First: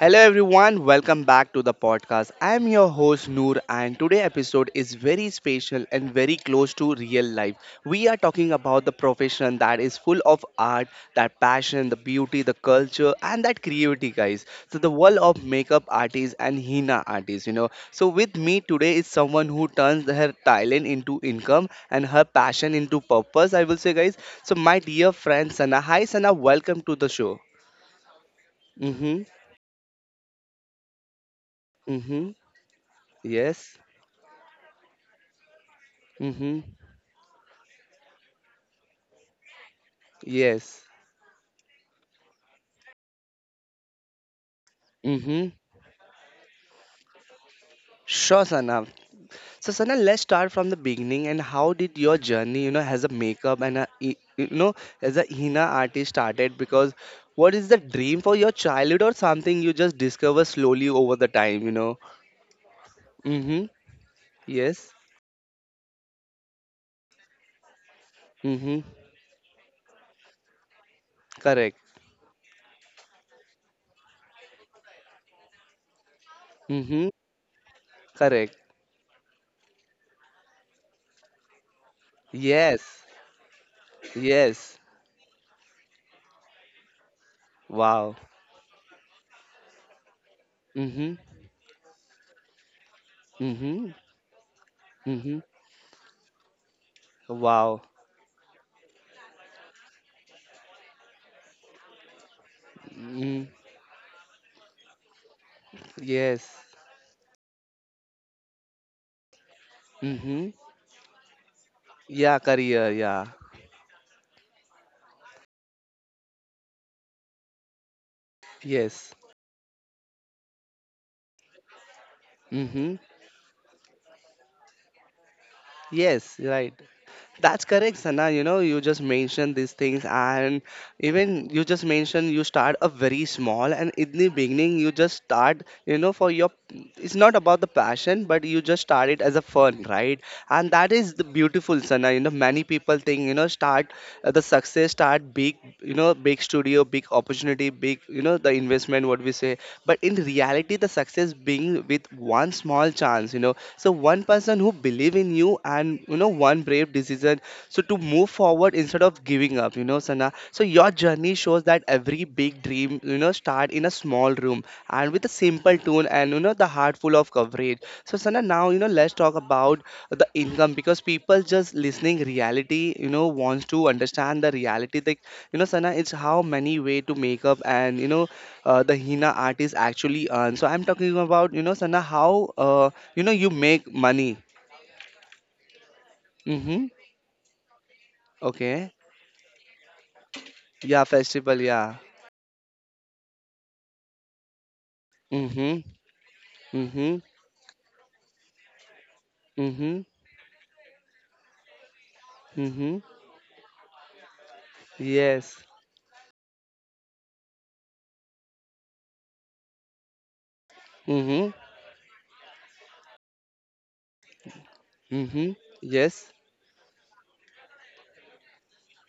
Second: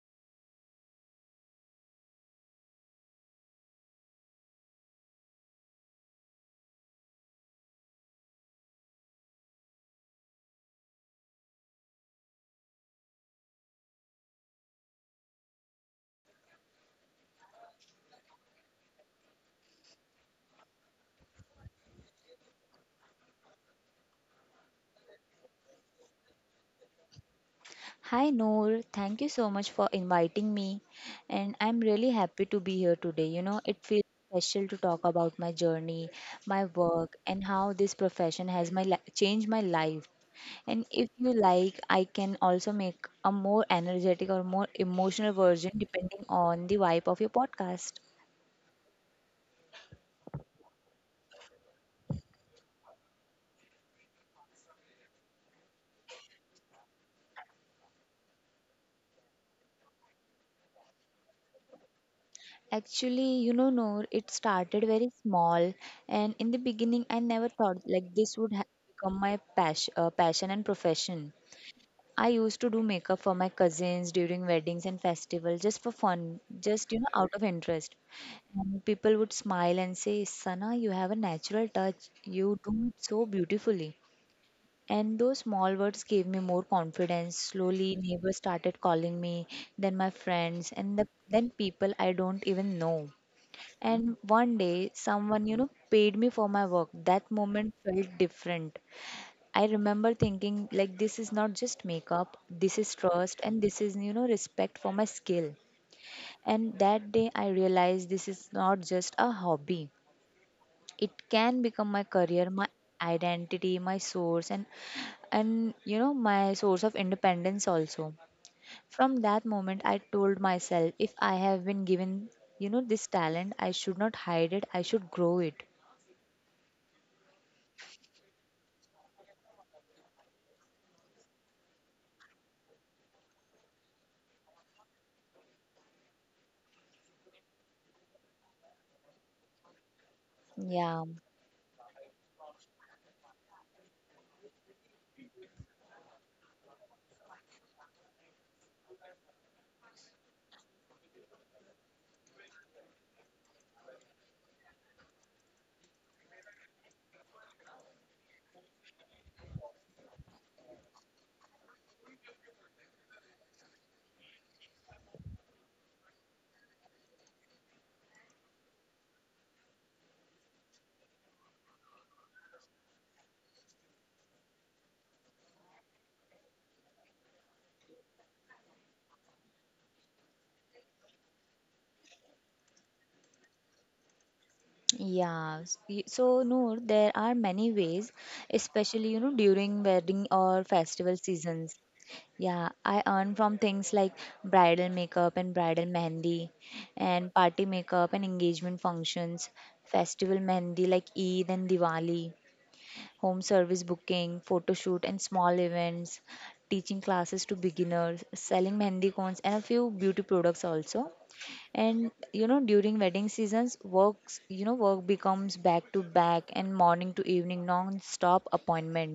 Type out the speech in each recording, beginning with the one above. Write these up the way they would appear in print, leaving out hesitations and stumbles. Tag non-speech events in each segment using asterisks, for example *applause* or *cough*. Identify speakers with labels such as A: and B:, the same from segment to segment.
A: Hello everyone, welcome back to the podcast. I am your host Noor and today episode is very special and very close to real life. We are talking about the profession that is full of art, that passion, the beauty, the culture and that creativity guys. So the world of makeup artists and henna artists. So with me today is someone who turns her talent into income and her passion into purpose, I will say guys. So my dear friend Sana, hi Sana, welcome to the show.
B: Hi Noor, thank
A: Mhm.
B: you so much for inviting me, and I'm really
A: Mhm.
B: happy to be here today. You know,
A: Yes.
B: it feels special to talk about my journey,
A: Mm-hmm.
B: my work, and how this profession has changed my life. And
A: Yes.
B: if you like, I can also make a more energetic or more emotional
A: Mm-hmm.
B: version depending on the vibe of your podcast.
A: Sure, Sana. So, Sana, let's start from the beginning. And how did your journey as a makeup and a, e- you know, as a henna artist started? Because what is the dream for your childhood or something you just discover slowly over the time, you know?
B: Actually, you know,
A: Mm-hmm.
B: Noor, it started
A: Yes.
B: very small, and in the beginning, I never thought like this would
A: Mm-hmm.
B: become passion and profession.
A: Correct.
B: I used to do makeup for my cousins during weddings and festivals just for fun, just, you
A: Mm-hmm.
B: know, out of interest.
A: Correct.
B: And people would smile and say, Sana, you have a natural touch. You do it
A: Yes.
B: so beautifully.
A: Yes.
B: And those small words gave me more confidence. Slowly,
A: Wow.
B: neighbors started calling me, then my friends, and
A: Mm-hmm.
B: then people I don't even know.
A: Mm-hmm.
B: And one day,
A: Mm-hmm.
B: someone, you know, paid me for my work. That moment
A: Wow.
B: felt different. I remember thinking like this is not just makeup, this is trust
A: Mm-hmm.
B: and this is, you know, respect for my skill.
A: Yes.
B: And that day I realized this is not just a hobby.
A: Mm-hmm.
B: It can become my
A: Yeah,
B: career, my
A: career. Yeah.
B: identity, my source and, you know, my source of independence also.
A: Yes.
B: From that moment I told myself, if I have been given, you know,
A: Mm-hmm.
B: this talent, I should not hide it, I should grow it.
A: Yes, right. That's correct, Sana. You just mentioned these things, and even you just mentioned you start a very small, and in the beginning, you just start, for your it's not about the passion, but you just start it as a fun, right? And that
B: Yeah.
A: is the beautiful, Sana. Many people think, start the success, start big, big studio, big opportunity, big the investment what we say, but in reality the success being with one small chance. So one person who believe in you and one brave decision, so to move forward instead of giving up, Sana. So your journey shows that every big dream start in a small room, and with a simple tune and the heart full of coverage. So Sana, now let's talk about the income because people just listening reality wants to understand the reality, Sana, it's how many way to make up and the henna artist actually earn. So I'm talking about Sana how you know you make money.
B: So Noor,
A: Mm-hmm.
B: there are many ways,
A: Okay.
B: especially, you know, during wedding or
A: Yeah,
B: festival
A: festival.
B: seasons.
A: Yeah.
B: Yeah, I earn from things like bridal makeup and
A: Mm-hmm.
B: bridal mehendi,
A: Mm-hmm.
B: and party makeup and engagement functions,
A: Mm-hmm.
B: festival mehendi like Eid and Diwali,
A: Mm-hmm.
B: home service booking, photo shoot and small
A: Yes.
B: events, teaching classes to beginners, selling mehendi cones and a few beauty products also.
A: Mm-hmm.
B: And you know, during wedding seasons, work becomes
A: Mm-hmm.
B: back to
A: Yes.
B: back and morning to evening non-stop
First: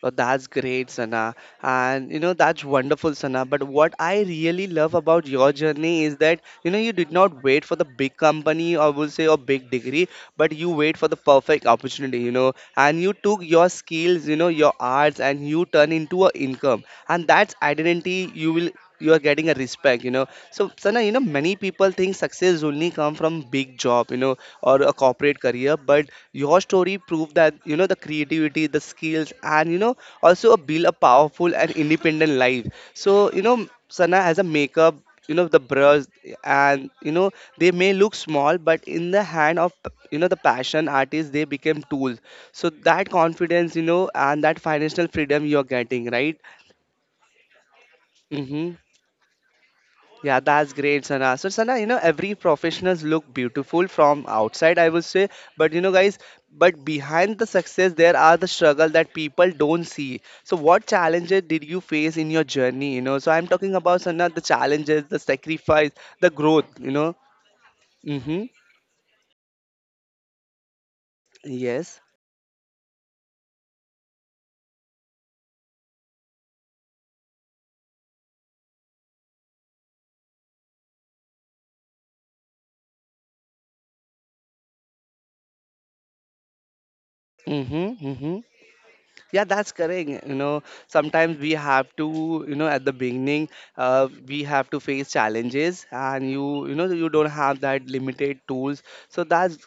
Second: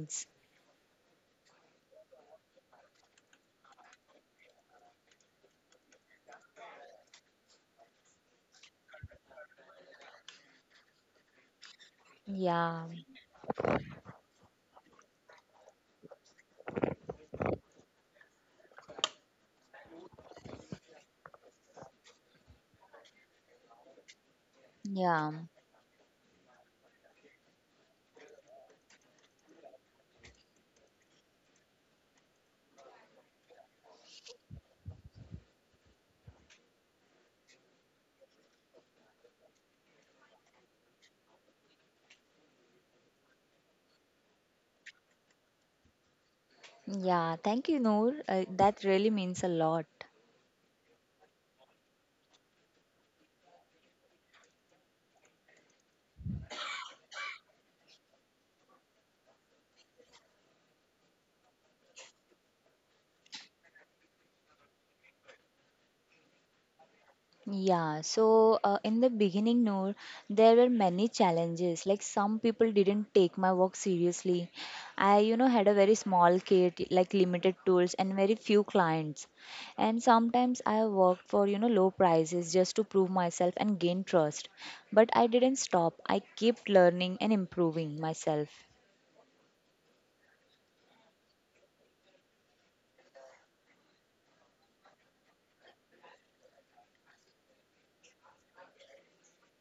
A: Oh, that's great, Sana. And you know, that's wonderful, Sana. But what I really love about your journey is that you know, you did not wait for the big company or we'll say a big degree, but you wait for the perfect opportunity, you know,
B: Yeah.
A: and you took your skills, you know, your arts, and you turn into a income. And that's identity you will you are getting a respect you know so Sana, you know, many people think success only come from big job, you know, or a
B: Yeah.
A: corporate career. But your story proved that you know the creativity, the skills, and you know also a build a powerful and independent life. So you know, Sana as a makeup. You know the brush, and you know they may look small, but in the hand of you know the passion artist, they became tools. So that confidence, you know, and that financial freedom you're getting, right?
B: Yeah. Thank you, Noor.
A: Mm-hmm.
B: That really means a lot.
A: Yeah, that's great, Sana. So, Sana, you know, every professionals look beautiful from outside, I would say. But, you know, guys, but behind the success, there are the struggle that people don't see. So, what challenges did you face in your journey? You know, so I'm talking about, Sana, the challenges, the sacrifice, the growth, you know. Mm-hmm.
B: In the beginning, Noor, there were many challenges.
A: Yes.
B: Like some people didn't take my work seriously. I, you know, had a very small kit, like limited tools and very few clients. And sometimes I worked for, you know, low prices just to prove myself and gain trust. But I didn't stop. I kept learning and
A: Mm-hmm.
B: improving
A: Mm-hmm.
B: myself.
A: Yeah, that's correct. You know, sometimes we have to, you know, at the beginning, we have to face challenges, and you know, you don't have that limited tools. So that's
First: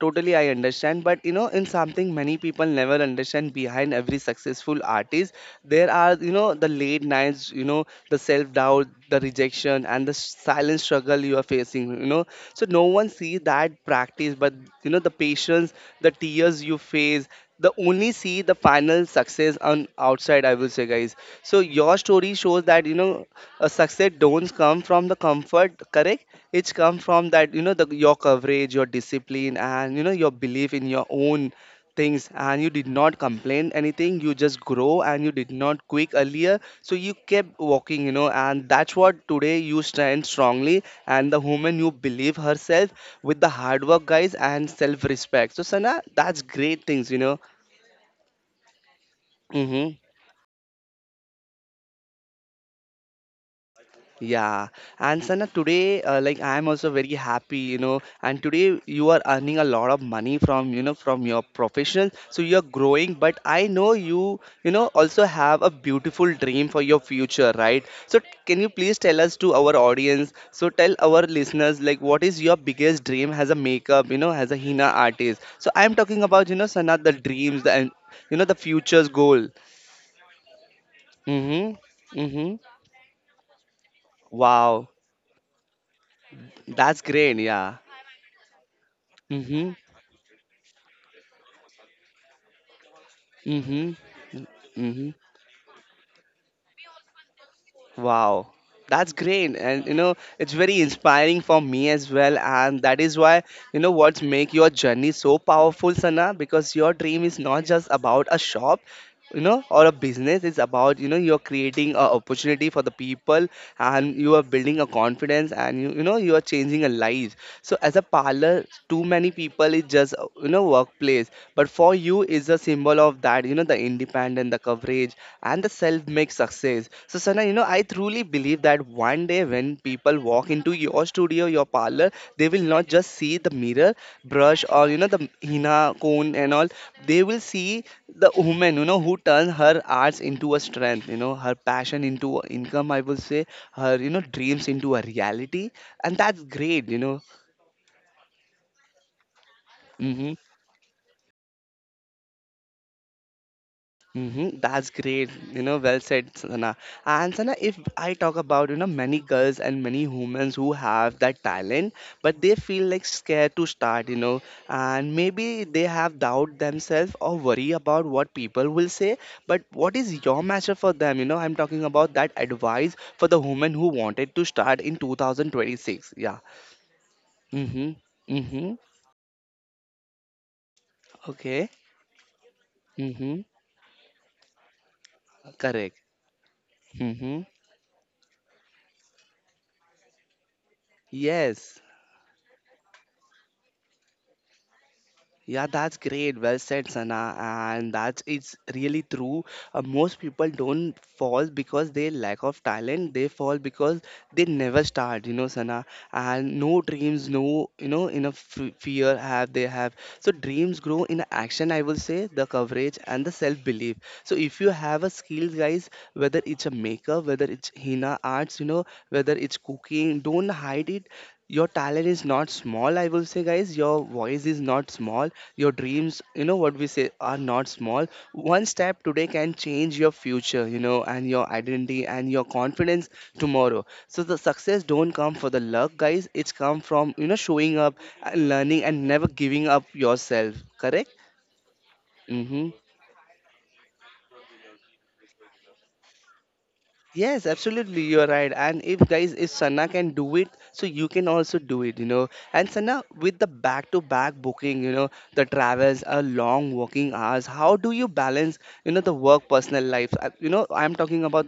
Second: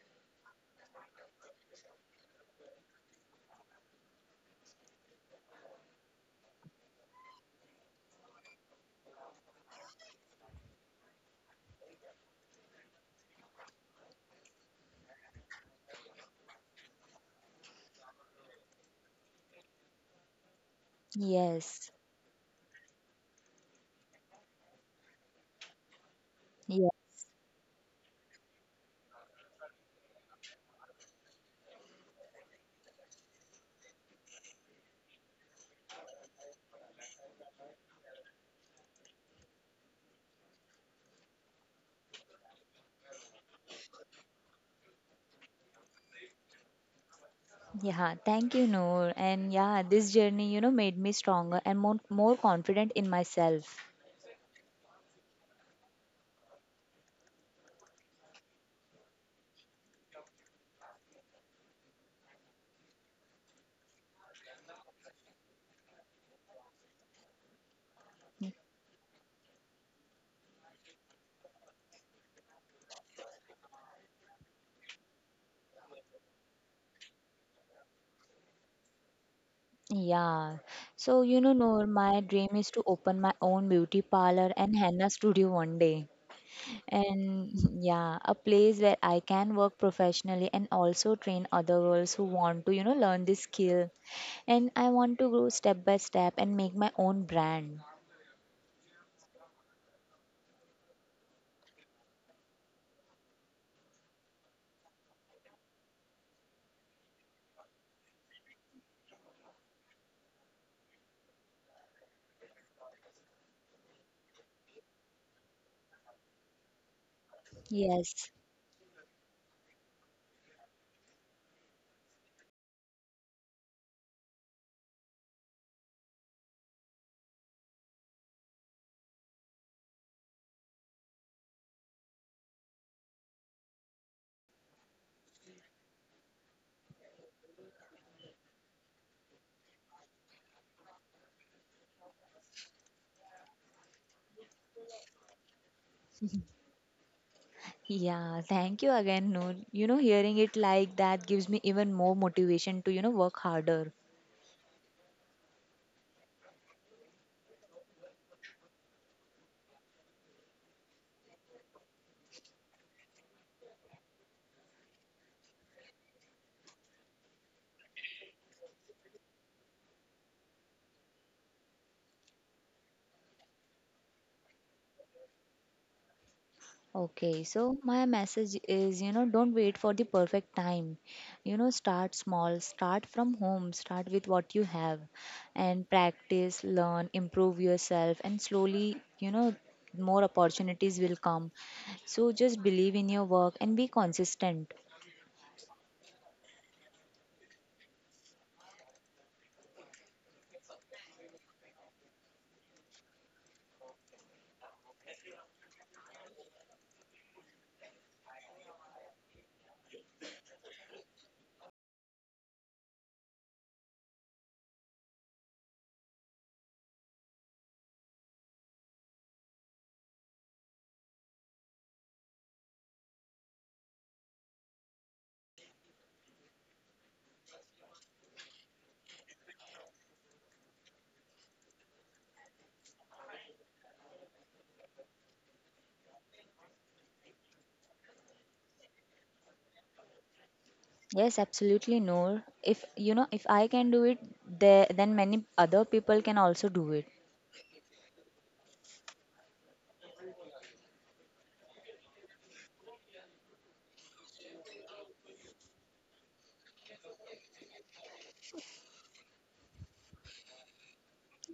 A: totally I understand. But you know, in something many people never understand behind every successful artist, there are, you know, the late nights, you know, the self doubt, the rejection, and the silent struggle you are facing. You know, so no one sees that practice, but you know, the patience, the tears you face the only see the final success on outside I will say guys. So
B: Yes.
A: your story shows that you know a success don't come from the comfort, correct. It's
B: Yeah.
A: come from that you know the your coverage your discipline and you know your belief in your own things and you did not complain anything you just grow and you did not quit earlier so you kept walking you know and that's what today you stand strongly and the woman you believe herself with the hard work guys and self respect so Sana that's great things you know.
B: Yeah, thank you, Noor. And yeah,
A: Mm-hmm.
B: this journey, you know, made me stronger and more confident in myself.
A: Yeah. And Sana, today, like I am also very happy, you know. And today you are earning a lot of money from, you know, from your profession. So you are growing, but I know you, you know, also have a beautiful dream for your future, right? So can you please tell us to our audience? So tell our listeners, like, what is your biggest dream as a makeup, you know, as a Hina artist? So I am talking about, you know, Sana, the dreams, the, and you know, the future's goal.
B: Yeah. So, you know,
A: Mm-hmm.
B: Noor, my dream
A: Mm-hmm.
B: is to open my own beauty parlor and
A: Wow.
B: henna studio one day.
A: That's great.
B: And
A: Yeah.
B: *laughs* yeah, a place where I can
A: Mhm.
B: work professionally and also train other girls who want to, you know, learn this skill.
A: Mhm.
B: And I
A: Mhm.
B: want to grow step by step and make my own brand.
A: Wow, that's great, and you know it's very inspiring for me as well, and that is why you know what's make your journey so powerful, Sana, because your dream is not just about a shop, you know, or a business. It's about you know you're creating a opportunity for the people, and you are building a confidence, and you know you are changing a life. So as a
B: Yes.
A: parlor, too many people is just you know workplace, but for you is a symbol of that you know the independent, the coverage, and the self-made success. So, Sana, you know, I truly believe that one day when people walk into your studio, your parlor, they will not just see the mirror, brush, or you know, the henna cone and all. They will see the woman, you know, who turned her arts into a strength, you know, her passion into a income, I will say, her, you know, dreams into a reality. And that's great, you know.
B: Yeah, thank you again, Noor. You know,
A: Mm-hmm.
B: hearing it like that gives me even more motivation to, you know, work harder.
A: Mm-hmm. That's great. You know, well said, Sana. And Sana, if I talk about, you know, many girls and many humans who have that talent, but they feel like scared to start, you know, and maybe they have doubt themselves or worry about what people will say. But what is your measure for them? You know, I'm talking about that advice for the woman who wanted to start in 2026. Yeah.
B: Okay, so
A: Mm-hmm.
B: my message
A: Mm-hmm.
B: is, you know, don't wait for the perfect time. You know,
A: Okay.
B: start small, start from
A: Mm-hmm.
B: home, start with what you have, and
A: Correct.
B: practice, learn,
A: Mm-hmm.
B: improve yourself, and slowly, you know, more opportunities will come.
A: Yes.
B: So just believe in your work and be consistent.
A: Yeah, that's great. Well said, Sana. And that is really true. Most people don't fall because they lack of talent. They fall because they never start. You know, Sana. And no dreams, no you know enough fear have they have. So dreams grow in action. I will say the coverage and the self belief. So if you have a skill, guys, whether it's a makeup, whether it's henna arts, you know, whether it's cooking, don't hide it your talent is not small I will say guys your voice is not small your dreams, you know what we say, are not small. One step today can change your future, you know, and your identity and your confidence tomorrow. So the success don't come for the luck, guys. It's come from you know showing up, and learning, and never giving up yourself. Correct?
B: Yes, absolutely, no.
A: Mm-hmm.
B: If, you know, if I can do it, there then many other people can also do it.
A: Yes, absolutely, you are right. And if guys, if Sana can do it, so you can also do it, you know. And Sana, with the back-to-back booking, you know, the travels, a long working hours, how do you balance, you know, the work personal life? You know, I'm talking about,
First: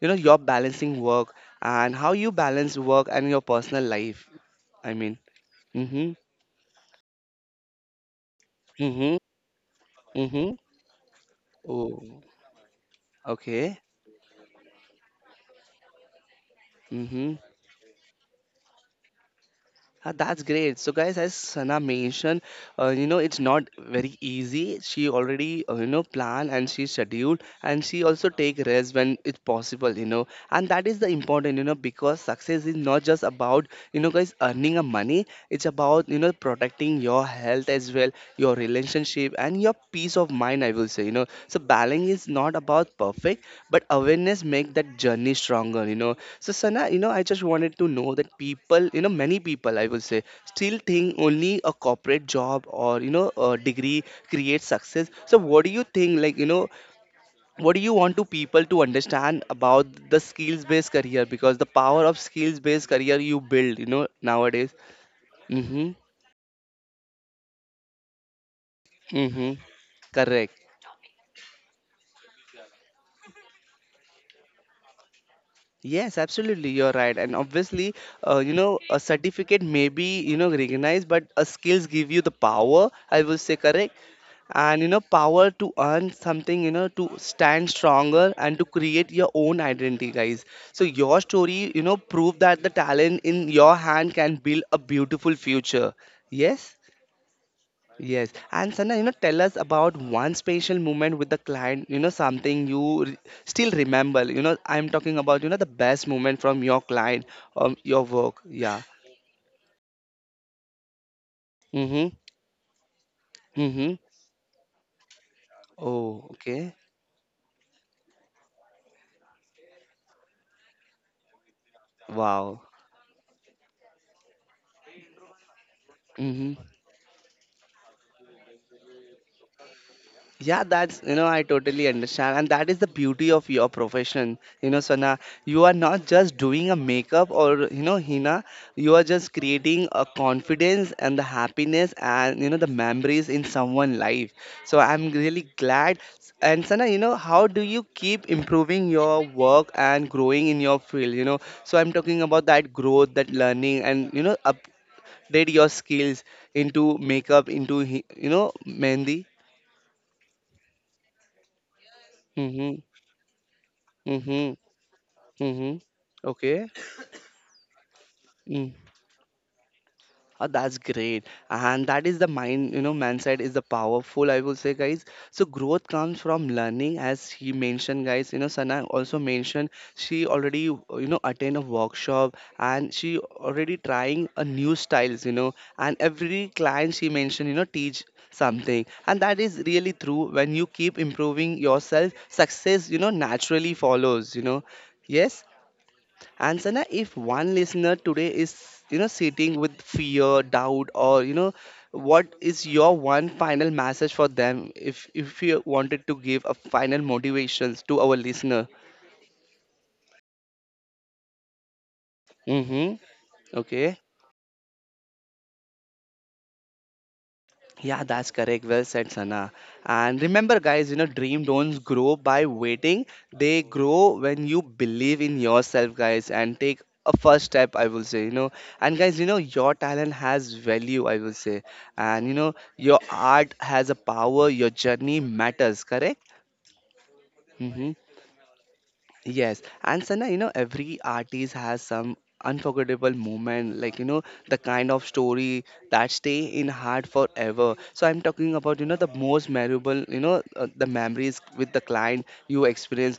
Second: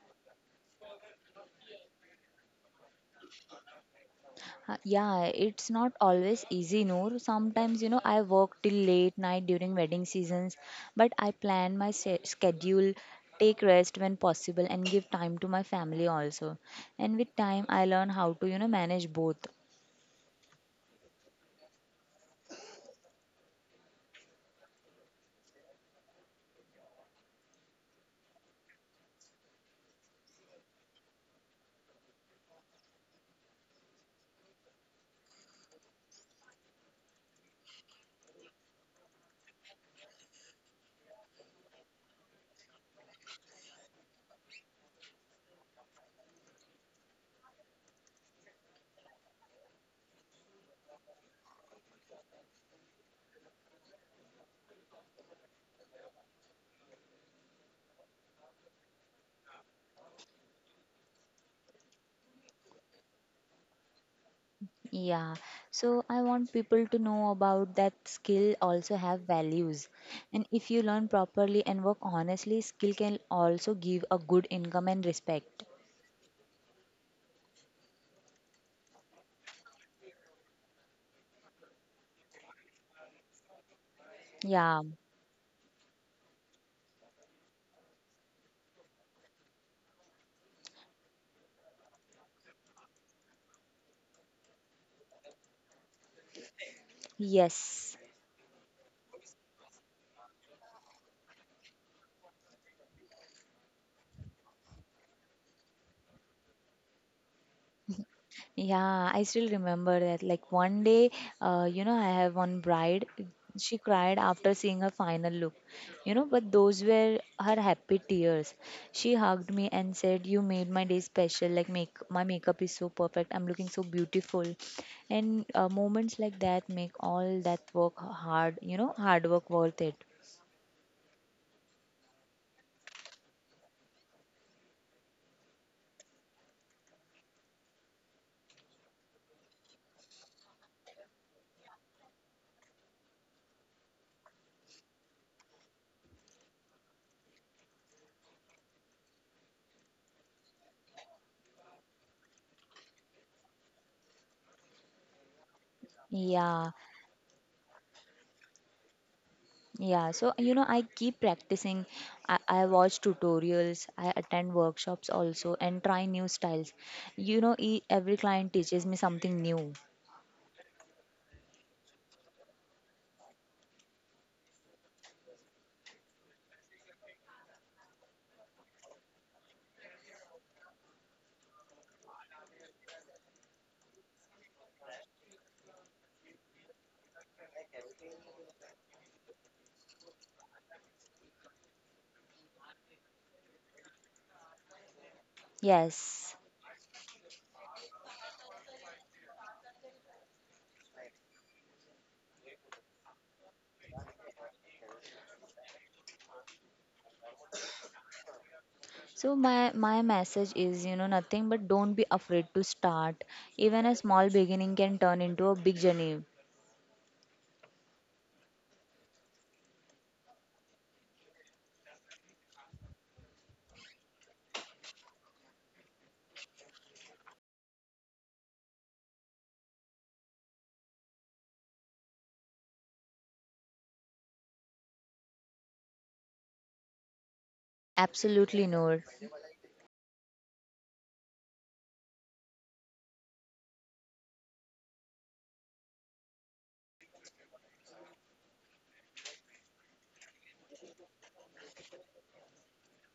A: you know, your balancing work and how you balance work and your personal life. I mean,
B: Yeah, it's not
A: mm-hmm,
B: always easy, Noor. Sometimes, you know, I work till
A: mm-hmm,
B: late night during wedding
A: mm-hmm.
B: seasons, but I plan
A: Oh,
B: schedule, take
A: okay,
B: rest when possible, and give time to my family also. And
A: Mm-hmm.
B: with time, I learn how to, you know, manage both.
A: That's great. So, guys, as Sana mentioned, you know, it's not very easy. She already, you know, plan and she scheduled and she also take rest when it's possible, you know. And that is the important, you know, because success is not just about, you know, guys, earning a money. It's about, you know, protecting your health as well, your relationship and your peace of mind, I will say, you know. So, balance is not about perfect, but awareness make that journey stronger, you know. So Sana, you know, I just wanted to know that people, you know, many people, I will say, still think only a corporate job or you know a degree creates success. So what do you think? Like you know, what do you want to people to understand about the skills-based career? Because the power of skills-based career you build, you know, nowadays.
B: Yeah,
A: Mm-hmm.
B: so I want people to know about that skill also have
A: Mm-hmm.
B: values. And
A: Correct.
B: if you learn properly and work honestly, skill can also give a good income and respect.
A: Yes, absolutely. You're right. And obviously, you know, a certificate may be, you know, recognized, but a skills give you the power. I will say correct. And
B: Yeah,
A: you know power to earn something, you know, to stand stronger and to create your own identity, guys. So your story, you know, prove that the talent in your hand can build a beautiful future. Yes.
B: yes.
A: Yes, and Sana, you know, tell us about one special moment with the client, you know, something you still remember, you know. I'm talking about, you know, the best moment from your client or your work. Yeah.
B: Yeah, I still remember that. Like one day, you know,
A: Mm-hmm.
B: I have one bride. She
A: Mm-hmm.
B: cried after seeing her final look, you
A: Oh,
B: know, but
A: okay.
B: those were her happy tears. She hugged me and said, "You made my day special. Like make my
A: Wow.
B: makeup is so perfect. I'm looking so beautiful." And moments like
A: Mm-hmm.
B: that make all that work hard, you know, hard work worth it.
A: Yeah, that's, you know, I totally understand. And that is the beauty of your profession. You know, Sana, you are not just doing a makeup or, you know, Hina, you are just creating a confidence and the happiness and, you know, the memories in someone's life. So I'm really glad. And Sana, you know, how do you keep improving your work and growing in your field? You know, so I'm talking about that growth, that learning, and, you know, update your skills
B: Yeah.
A: into makeup, into, you know, Mehndi.
B: Yeah, so you know, I keep practicing. I
A: Hmm.
B: watch tutorials, I
A: Mhm.
B: attend workshops also,
A: Mhm.
B: and try new
A: Okay.
B: styles. You know, every client
A: Mm.
B: teaches me something new.
A: Oh, that's great. And that is the mind, you know, mindset is the powerful, I will say, guys. So growth comes from learning, as he mentioned, guys. You know, Sana also mentioned she already, you know, attend a workshop and she already trying a new styles, you know, and every client she mentioned, you know, teach something. And that is really true. When you keep improving yourself, success, you know, naturally follows, you know. Yes?
B: Yes.
A: And Sana, if one listener today is, you know, sitting with fear, doubt, or you know, what is your one final message for them? If you wanted to give a final motivations to our listener.
B: So my message is, you know, nothing but don't be afraid to
A: Mm-hmm.
B: start. Even
A: Okay.
B: a small beginning can turn into a big journey.
A: Yeah, that's correct. Well said, Sana. And remember, guys, you know, dream don't grow by waiting. They grow when you believe in yourself, guys, and take a first step, I will say, you know. And guys, you know, your talent has value, I will say. And you know, your art has a power, your journey matters, correct? Mm-hmm.
B: Absolutely, no.
A: Yes, and Sana, you know, every artist has some unforgettable moment, like you know, the kind of story that stay in heart forever. So I'm talking about, you know, the most memorable, you know, the memories with the client you experience.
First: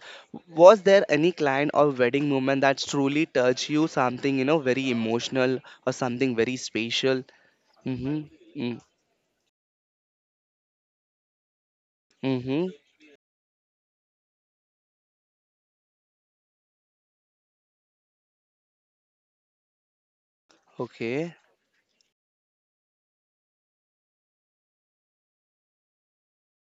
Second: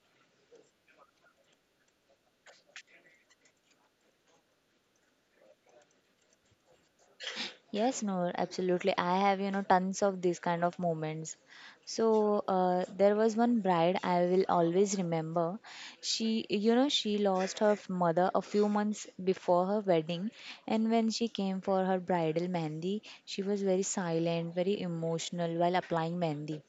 A: Was there any client or wedding moment that truly touched you, something you know very emotional or something very special?
B: Yes,
A: Mm-hmm.
B: no,
A: Mm-hmm.
B: absolutely. I have, you know, tons of these kind of moments. So
A: Mm-hmm.
B: there was one bride I will always remember. She, you know, she lost mother a few months before her wedding, and when she
A: Okay.
B: came for her bridal mehndi, she was very silent, very emotional while applying mehndi.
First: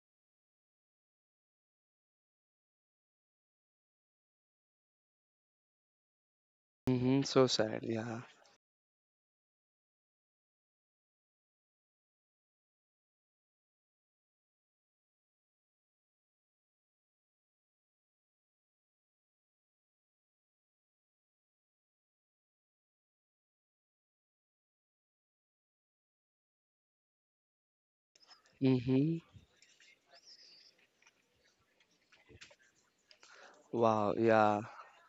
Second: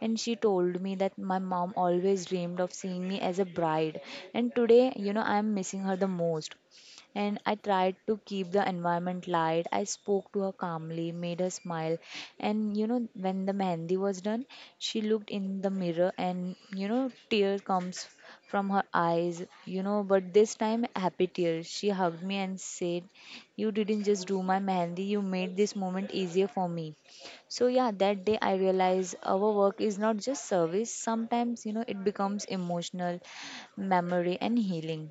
B: And she told me that my mom always dreamed of seeing me as a bride, and today, you know, I am missing her the most,
A: Mm-hmm.
B: and
A: So
B: I
A: sad.
B: tried to
A: Yeah.
B: keep the environment light. I spoke to her calmly, made her smile, and, you know, when the mehndi was done, she looked in the mirror and, you know, tear comes from her eyes, you know, but this time happy tears. She hugged me and said, "You didn't just do my mehndi, you made this moment easier for me." So yeah, that day I realized
A: Mm-hmm.
B: our work is not just service. Sometimes, you know, it becomes emotional,
A: Wow.
B: memory and
A: Yeah.
B: healing.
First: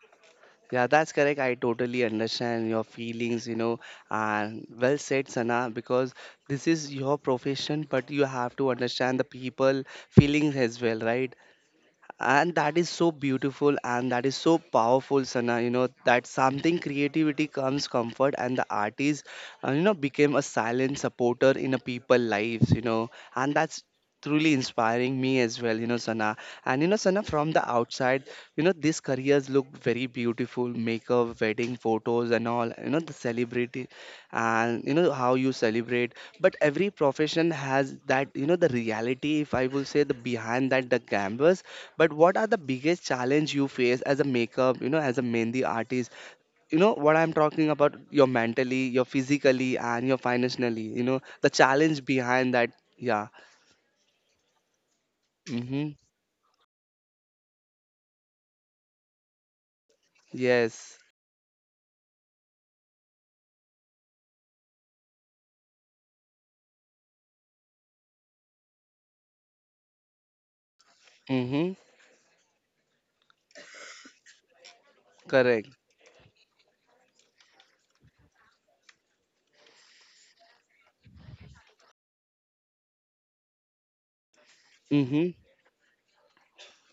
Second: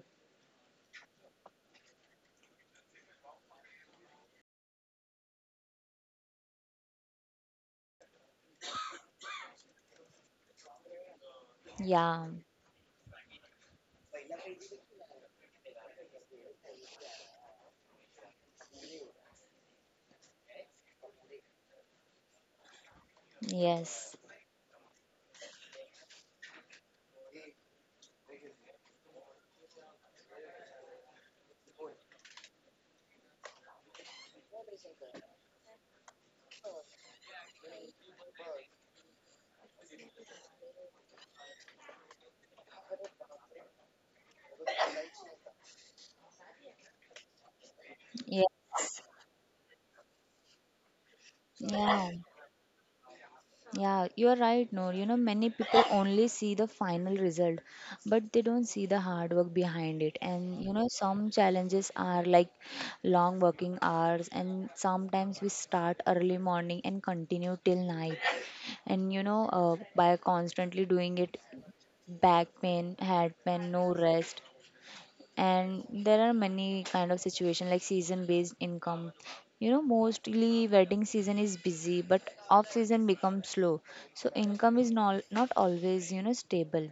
A: Yeah, that's correct. I totally understand your feelings, you know, and well said, Sana, because this is your profession, but you have to understand the people feelings as well, right?
B: Yeah.
A: And that is so beautiful and that is so powerful, Sana. You know that something creativity comes comfort, and the artist, you know, became a silent supporter in a people lives, you know. And that's
B: Yes.
A: truly inspiring me as well, you know, Sana. And you know, Sana, from the outside, you know, these careers look very beautiful, makeup, wedding photos, and all, you know, the celebrity, and you know how you celebrate. But every profession has that, you know, the reality, if I will say, the behind that, the canvas. But what are the biggest challenge you face as a makeup, you know, as a mehndi artist? You know what I'm talking about? Your
B: Yeah.
A: mentally, your physically, and your financially. You know the challenge
B: Yeah.
A: behind that. Yeah.
B: Yeah, you're right, Noor. You know, many people
A: Mhm.
B: only see the final result, but they don't see the hard work behind it. And you know,
A: Yes.
B: some challenges are like long working hours, and sometimes we start early morning and continue till night. And you know, by constantly doing it,
A: Mhm.
B: back pain, head pain, no rest,
A: Correct.
B: and there are many kind of situation like season based income, you know, mostly wedding season is busy but off season becomes slow, so income is not
A: Mhm.
B: not always, you know, stable.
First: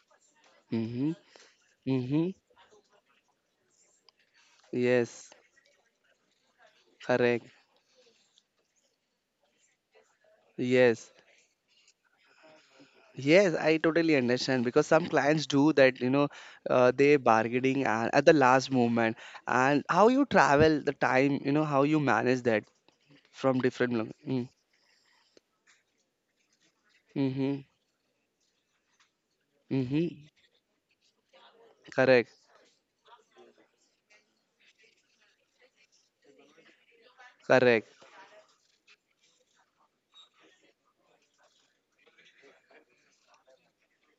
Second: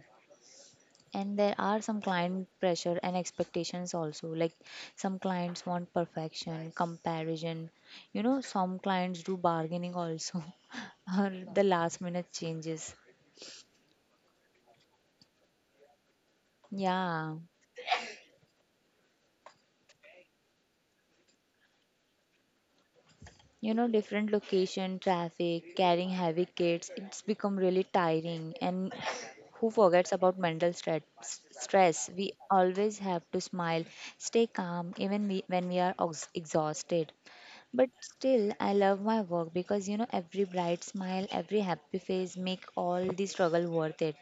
A: Mhm.
B: And there are some
A: Mhm.
B: client pressure and expectations also, like some
A: Yes.
B: clients want perfection
A: Correct.
B: comparison, you know, some clients do bargaining also
A: Yes.
B: *laughs* or the last minute changes.
A: Yes, I totally understand because some clients do that, you know, they
B: Yeah,
A: bargaining and at the last moment. And how you travel the time, you know, how you manage that from
B: you know,
A: different.
B: different
A: Mm.
B: location traffic, carrying heavy kids, it's become
A: Mhm,
B: really tiring, and who forgets
A: mhm.
B: about mental stress. We
A: Correct,
B: always have to smile, stay calm even when we are exhausted, but
A: correct.
B: still I love my work because, you know, every bright smile, every happy face make all the struggle worth it.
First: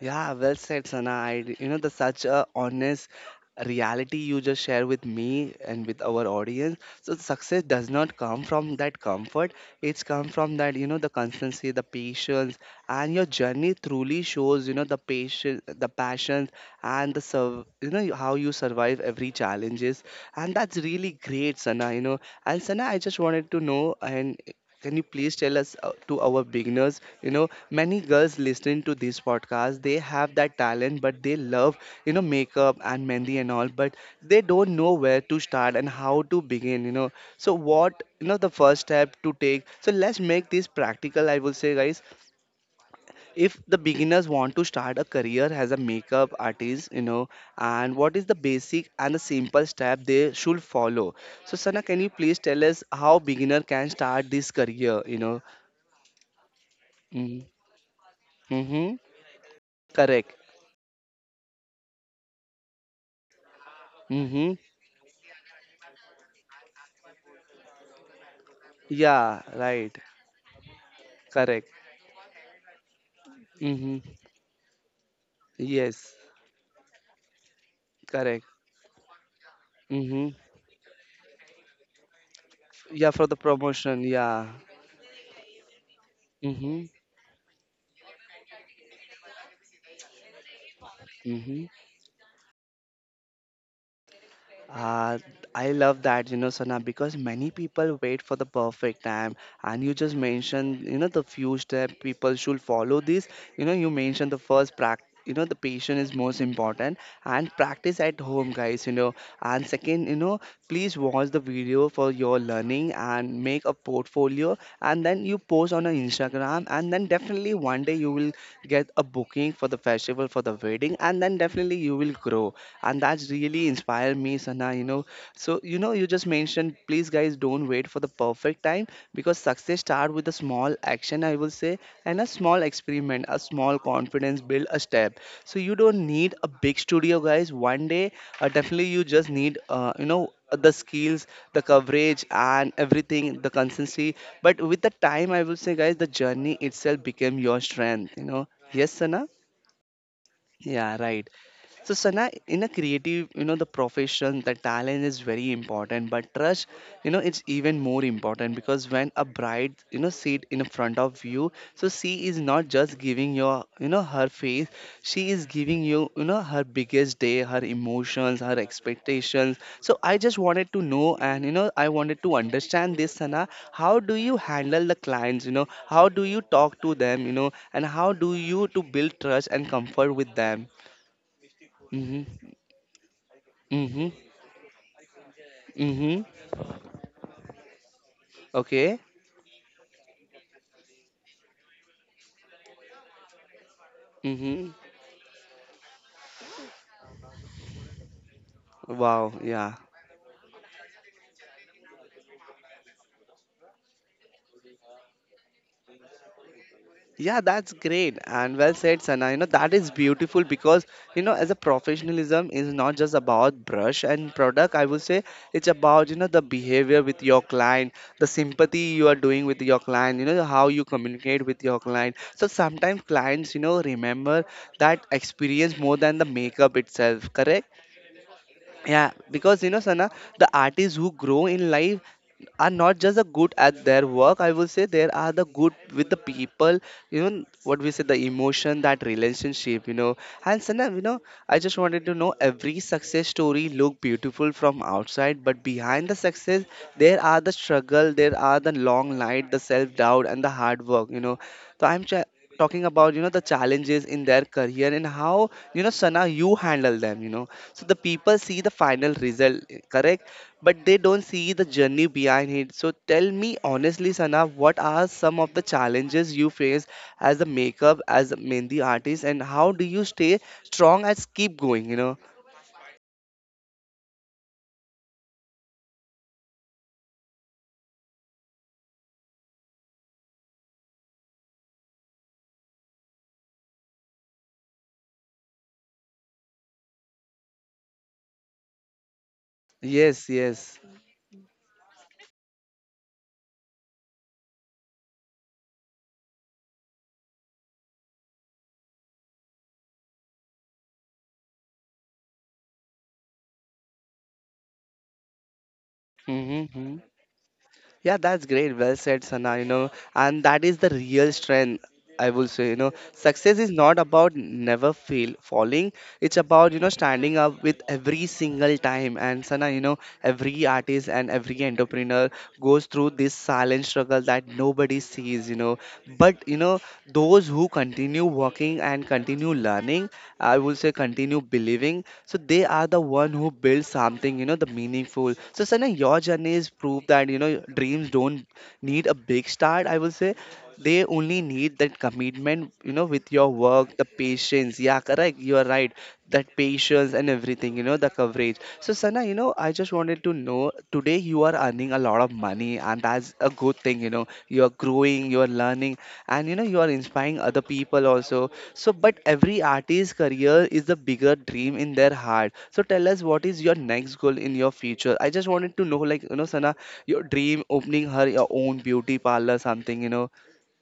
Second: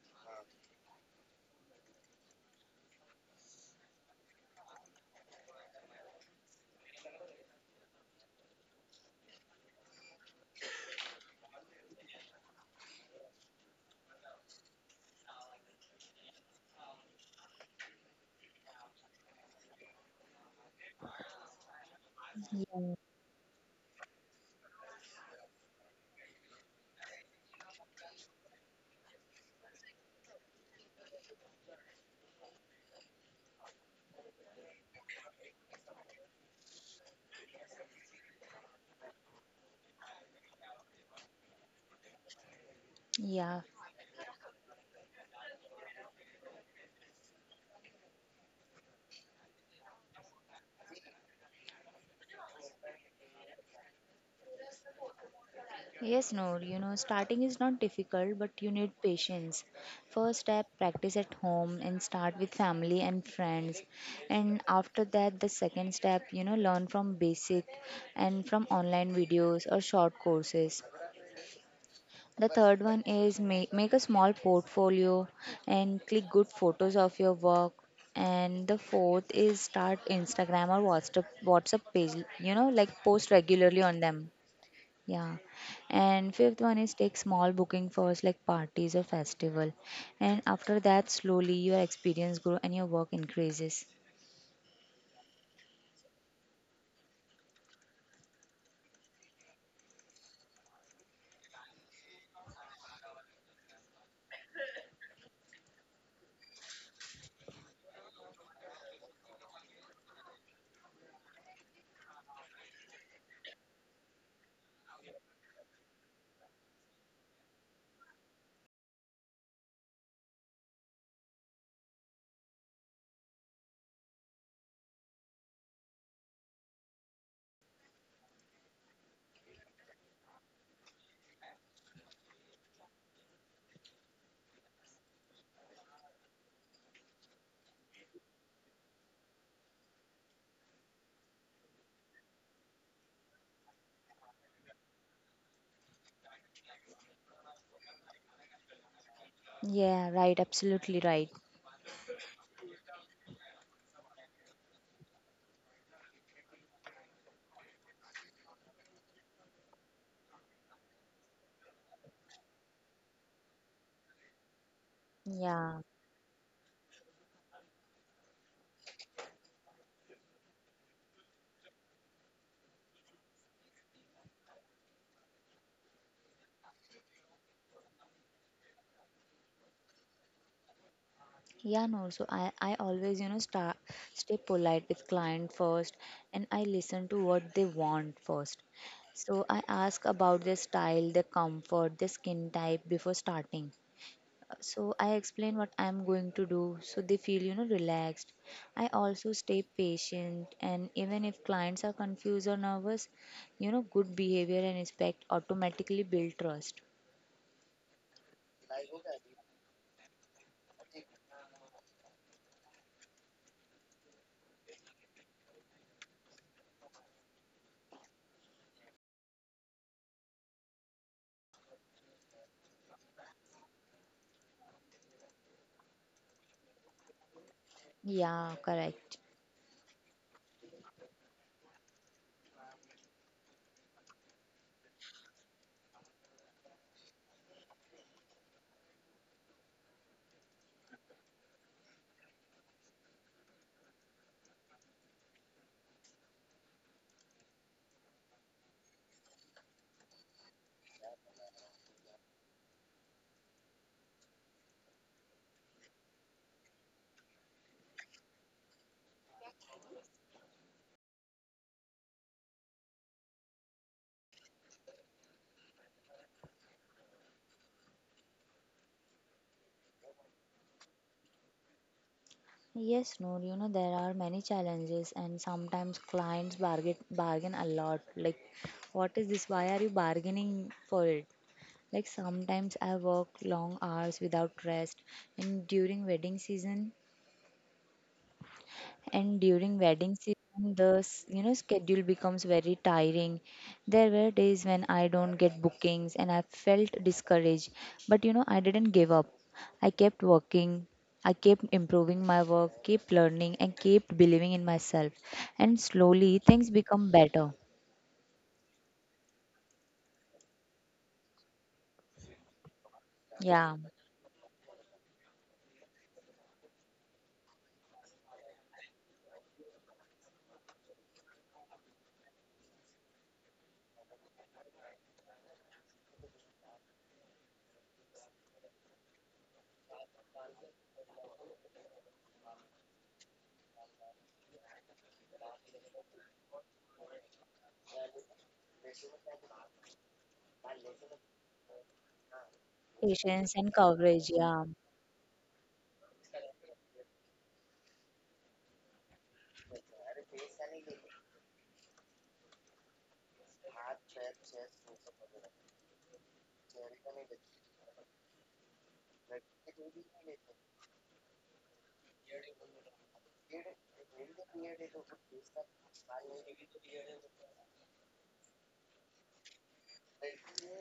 A: Yeah, well said, Sana. I, you know, the such a honest reality you just share with me and with our audience. So success does not come from that comfort. It's come from that, you know, the constancy, the patience, and your journey truly shows, you know, the patience, the passion, and the you know, how you survive every challenges. And that's really great, Sana. You know, and Sana,
B: Yeah.
A: I just wanted to know, and can you please tell us to our beginners? You know, many girls listening to this podcast, they have that talent, but they love, you know, makeup and mehndi and all, but they don't know where to start and how to begin, you know. So, what, you know, the first step to take? So, let's make this practical, I will say, guys. If
B: Yeah.
A: the beginners want to start a career as a makeup artist, you know, and what is the basic and the simple step they should follow? So, Sana, can you please tell us how beginner can start this career? You know.
B: Yes, no, you know, starting
A: Mhm.
B: is not difficult, but you need
A: Mhm.
B: patience.
A: Correct.
B: First step, practice at home and start with family and friends.
A: Mhm.
B: And after that, the second step, you know, learn from basic and from online
A: Yeah,
B: videos or
A: right.
B: short courses.
A: Correct.
B: The third one is make
A: Mhm.
B: a small portfolio and
A: Yes,
B: click good photos of your work.
A: correct.
B: And the fourth is start
A: Mhm.
B: Instagram or WhatsApp page, you know, like
A: Yeah, for
B: post
A: the
B: regularly
A: promotion.
B: on them.
A: Yeah.
B: Yeah. And fifth one
A: Mhm.
B: is take small booking first, like parties or festival. And after that, slowly
A: Mhm.
B: your experience grow and your work increases.
A: Uh, I love that, you know, Sana, because many people wait for the perfect time. And you just mentioned, you know, the few steps people should follow this. You know, you mentioned the first practice. You know, the patient is most important and practice at home, guys. You know, and second, you know, please watch the video for your learning and make a portfolio, and then you post on a Instagram. And then definitely one day you will get a booking for the festival, for the wedding, and then definitely you will grow. And that's really inspired me, Sana, you know. So you know you just mentioned, please guys, don't wait for the perfect time, because success start with a small action, I will say. And a small experiment, a small confidence build a step. So you don't need a big studio, guys. One day, definitely you just need, you know, the skills, the coverage and everything, the consistency. But with the time, I will say, guys, the journey itself became your strength, you know. Yes, Sana.
B: Yeah, right,
A: Yeah,
B: absolutely
A: right.
B: right.
A: So Sana, in a creative, you know, the profession, the talent is very important, but trust, you know, it's even more important, because when a bride, you know, sit in front of you, so she is not just giving your, you know, her face, she is
B: Yeah.
A: giving you, you know, her biggest day, her emotions, her expectations. So I just wanted to know, and you know, I wanted to understand this, Sana. How do you handle the clients? You know, how do you talk to them? You know, and how do you to build trust and comfort with them?
B: Yeah, no. So
A: Mm-hmm.
B: I always, you know, start
A: Mm-hmm.
B: stay polite with client first,
A: Mm-hmm.
B: and I listen to what they want first.
A: Okay.
B: So I ask about their style, their comfort, their skin type before starting.
A: Mm-hmm.
B: So I explain what I'm going to do so they feel, you know, relaxed. I
A: Wow,
B: also stay
A: yeah.
B: patient, and even if clients are confused or nervous, you know, good behavior and respect automatically build trust.
A: Yeah, that's great and well said, Sana. You know, that is beautiful because, you know, as a professionalism is not just about brush and product, I would say it's about, you know, the behavior with your client, the sympathy you are doing with your client, you know, how you communicate with your client. So sometimes clients, you know, remember that experience more than the makeup itself, correct?
B: Yeah,
A: Yeah,
B: correct.
A: because you know, Sana, the artists who grow in life are not just the good at their work. I will say there are the good with the people. You know what we say, the emotion, that relationship. You know, and Sana, you know, I just wanted to know, every success story look beautiful from outside, but behind the success, there are the struggle, there are the long night, the self doubt, and the hard work. You know, so I'm talking about, you know, the challenges in their career and how, you know, Sana, you handle them. You know. So the people see the final result, correct? But they don't see the journey behind it. So tell me honestly, Sana, what are some of the challenges you face as a makeup, as a Mendi artist, and how do you stay strong and keep going, you know?
B: Yes, no, you know, there are many challenges, and sometimes clients bargain a lot, like what is this, why are you bargaining for it. Like sometimes I work long hours without rest, and during wedding season and during wedding
A: Yes,
B: season
A: yes.
B: the you know schedule becomes very tiring. There were days when I don't get bookings and I felt discouraged, but you know, I didn't give up. I kept working, I kept improving my work, kept learning and kept believing in myself, and slowly things
A: Mm-hmm. Mm-hmm.
B: become better.
A: Yeah, that's great. Well said, Sana. You know, and that is the real strength. I will say, you know, success is
B: Yeah,
A: not about never fail falling. It's about, you know, standing up with every single time. And Sana, you know, every artist and every entrepreneur goes through this silent struggle that nobody sees. But you know, those who continue working and continue learning, I will say, continue believing, so they are the one who build something, the meaningful. So Sana, your journey is proof that dreams don't need a big start, I will say. They only need that commitment, with your
B: patience and
A: work, the
B: coverage. Yeah.
A: patience. Yeah, correct, you are right. That patience and everything, the coverage. So Sana, I just wanted to know, today you are earning a lot of money and that's a good thing, you're growing, you're learning, and you are inspiring other people also. So but every artist's career is the bigger dream in their heart. So tell us, what is your next goal in your future? I just wanted to know, like, Sana, your dream opening her your own beauty parlor, something,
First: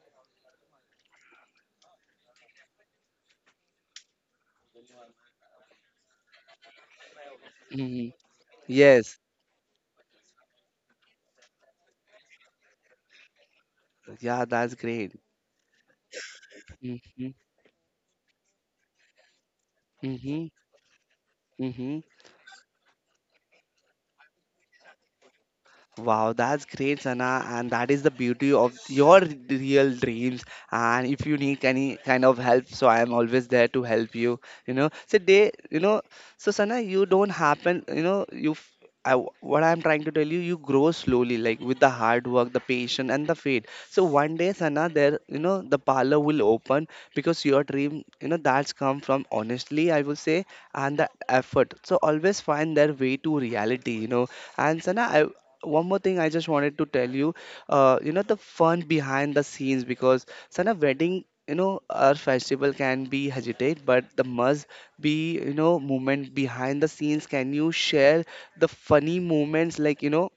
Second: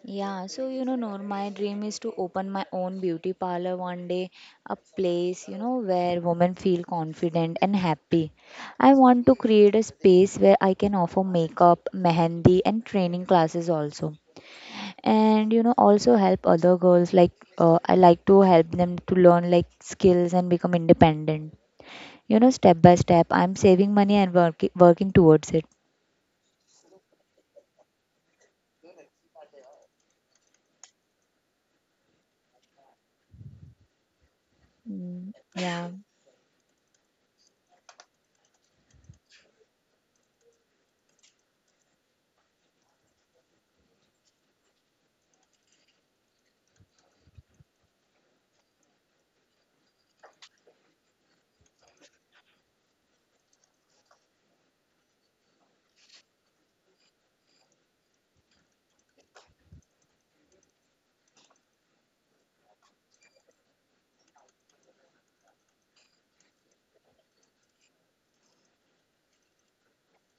B: Yeah, so you know, Noor, my dream is to open my own beauty parlor one day, a place, you know, where women feel confident and
A: hmm.
B: happy. I
A: Yes.
B: want to create a space where I can offer makeup, mehendi, and training classes also.
A: Yeah, that's great.
B: And you know, also help other girls
A: Hmm.
B: like I like to help them to learn like skills
A: Hmm.
B: and become independent.
A: Hmm.
B: You know, step by step, I'm saving money and working towards it.
A: Wow, that's great, Sana, and that is the beauty of your real dreams. And if you need any kind of help, so I am always there to help you. You know, so
B: Mm,
A: they, you
B: yeah.
A: know, so Sana, you don't happen. You know, you. F- I, w- what I'm trying to tell you, you grow slowly, like with the hard work, the patience, and the faith. So one day, Sana, there, the parlor will open because your dream, that's come from honestly, I will say, and the effort. So always find their way to reality, And Sana, one more thing I just wanted to tell you, the fun behind the scenes, because Sana wedding, our festival can be hesitate, but the must be, moment behind the scenes. Can you share the funny moments, like,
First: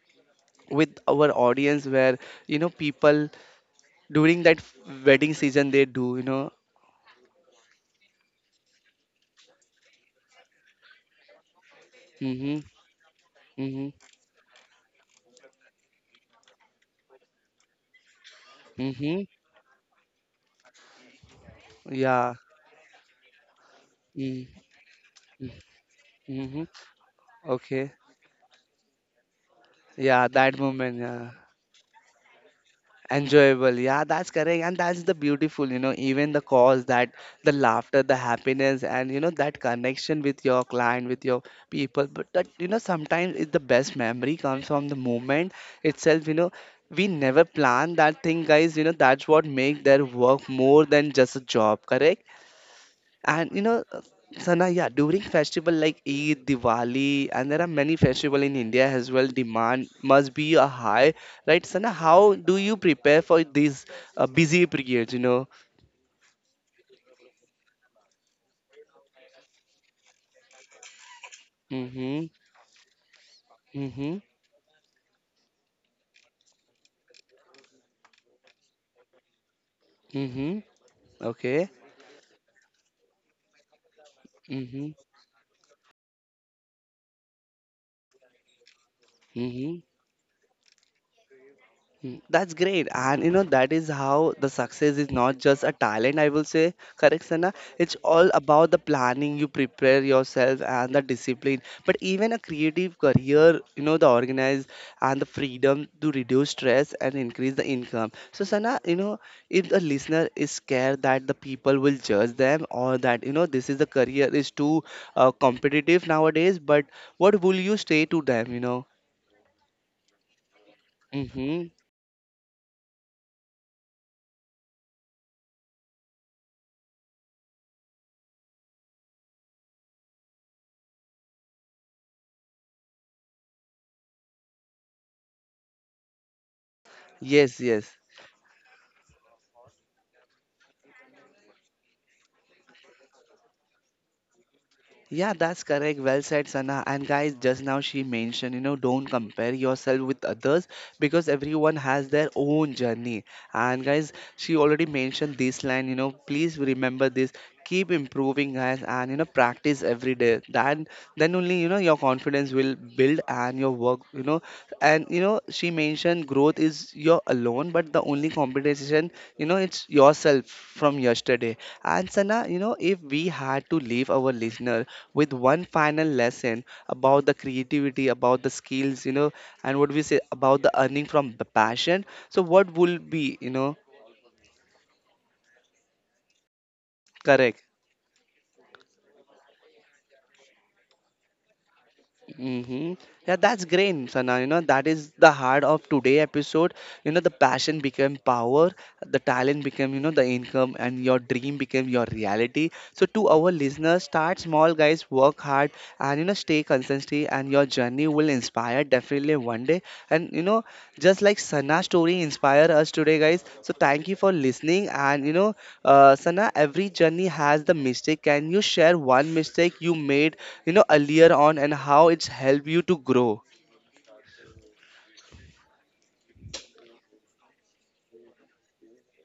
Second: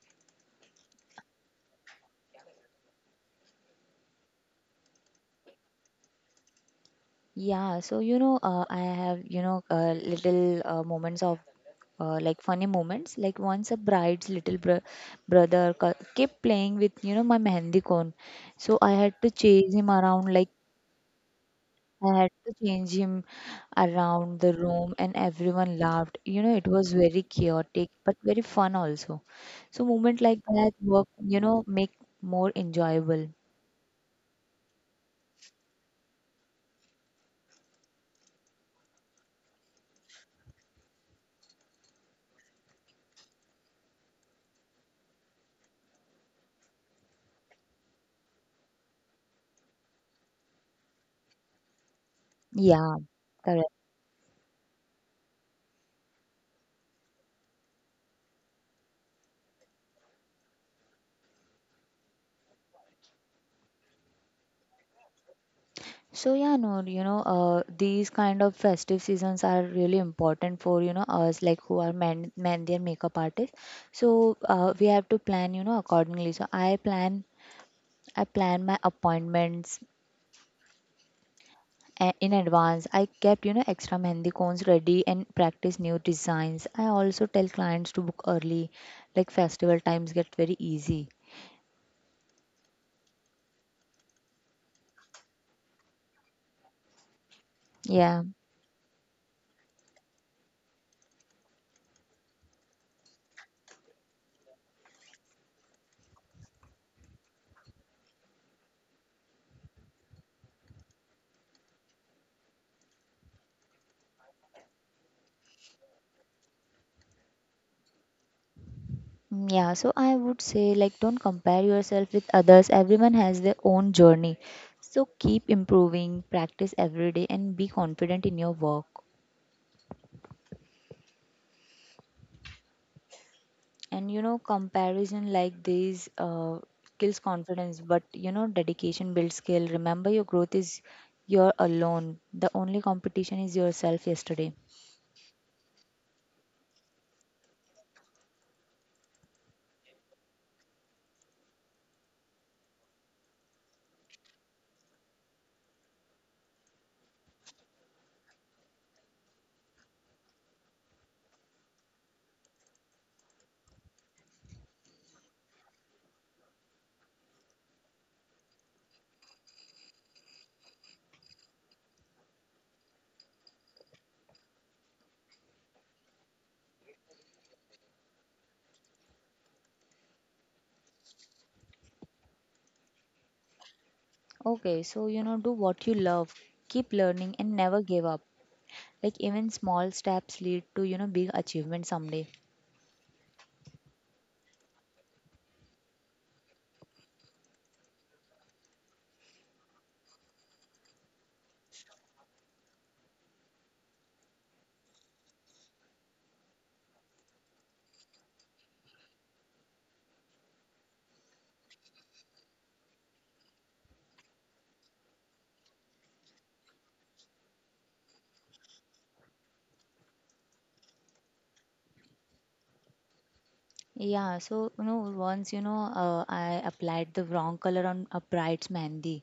A: with our audience where, people during that wedding season they do,
B: Yeah, so you know, I have, you know, little moments of like
A: mm-hmm,
B: funny moments. Like once a
A: mm-hmm,
B: bride's little brother kept playing with, you know, my Mehendi cone, so I
A: mm-hmm,
B: had to chase him around. Like I had
A: yeah,
B: to change him around the
A: mm-hmm,
B: room, and everyone laughed. You know,
A: mm-hmm,
B: it was very chaotic
A: okay,
B: but very fun also. So moment
A: yeah,
B: like
A: that
B: that
A: moment,
B: work
A: yeah.
B: make more enjoyable.
A: Enjoyable, yeah, that's correct, and that's the beautiful, even the cause that the laughter, the happiness, and that connection with your client, with your people. But that, sometimes it's the best memory comes from the moment itself, we never plan that thing, guys, that's what make their work more than just a job, correct.
B: Yeah,
A: And
B: correct.
A: Sana, yeah, during festival like Eid, Diwali, and there are many festival in India as well, demand must be a high, right? Sana, how do you prepare for these busy periods,
B: So yeah, no, you know, These kind of festive seasons are really important for us like who are
A: Mm-hmm,
B: men their makeup artists.
A: mm-hmm,
B: So we have to plan accordingly. So I plan my appointments
A: mm-hmm, okay,
B: in advance. I kept extra mehndi cones
A: mm-hmm,
B: ready and practice new designs. I also tell clients to book early, like
A: mm-hmm.
B: festival times get very easy.
A: Mm. That's great. And that is how the success is not just a talent, I will say, correct, Sana? It's
B: Yeah.
A: all about the planning, you prepare yourself and the discipline. But even a creative career, the organize and the freedom to reduce stress and increase the income. So, Sana, if the listener is scared that the people will judge them or that, this is the career is too competitive nowadays, but what will you say to them,
B: Yeah, so I would say, like, don't compare
A: Mm-hmm.
B: yourself with others. Everyone has their own journey. So keep improving, practice every day, and be confident in your work. And comparison like this kills
A: Yes,
B: confidence,
A: yes.
B: but dedication builds skill. Remember, your growth is your alone. The only competition is yourself yesterday.
A: Yeah, that's correct. Well said, Sana. And guys, just now she mentioned, don't compare yourself with others because everyone has their own journey. And guys, she already mentioned this line, please remember this. Keep improving, guys, and practice every day. Then only your confidence will build and your work, and she mentioned growth is your alone, but the only competition, it's yourself from yesterday. And Sana, if we had to leave our listener with one final lesson about the creativity, about the skills, and what we say about the earning from the passion. So, what will be,
B: Do what you love, keep learning, and
A: correct?
B: never give up. Like, even small steps lead to big achievement someday.
A: Mm-hmm. Yeah, that's great, Sana. That is the heart of today episode. The passion became power, the talent became, the income, and your dream became your reality. So to our listeners, start small, guys, work hard, and stay consistent, and your journey will inspire definitely one day. And just like Sana's story inspire us today, guys. So thank you for listening. And Sana, every journey has the mistake. Can you share one mistake you made earlier on and how it's helped you to grow?
B: I applied the wrong color on a bride's mehndi,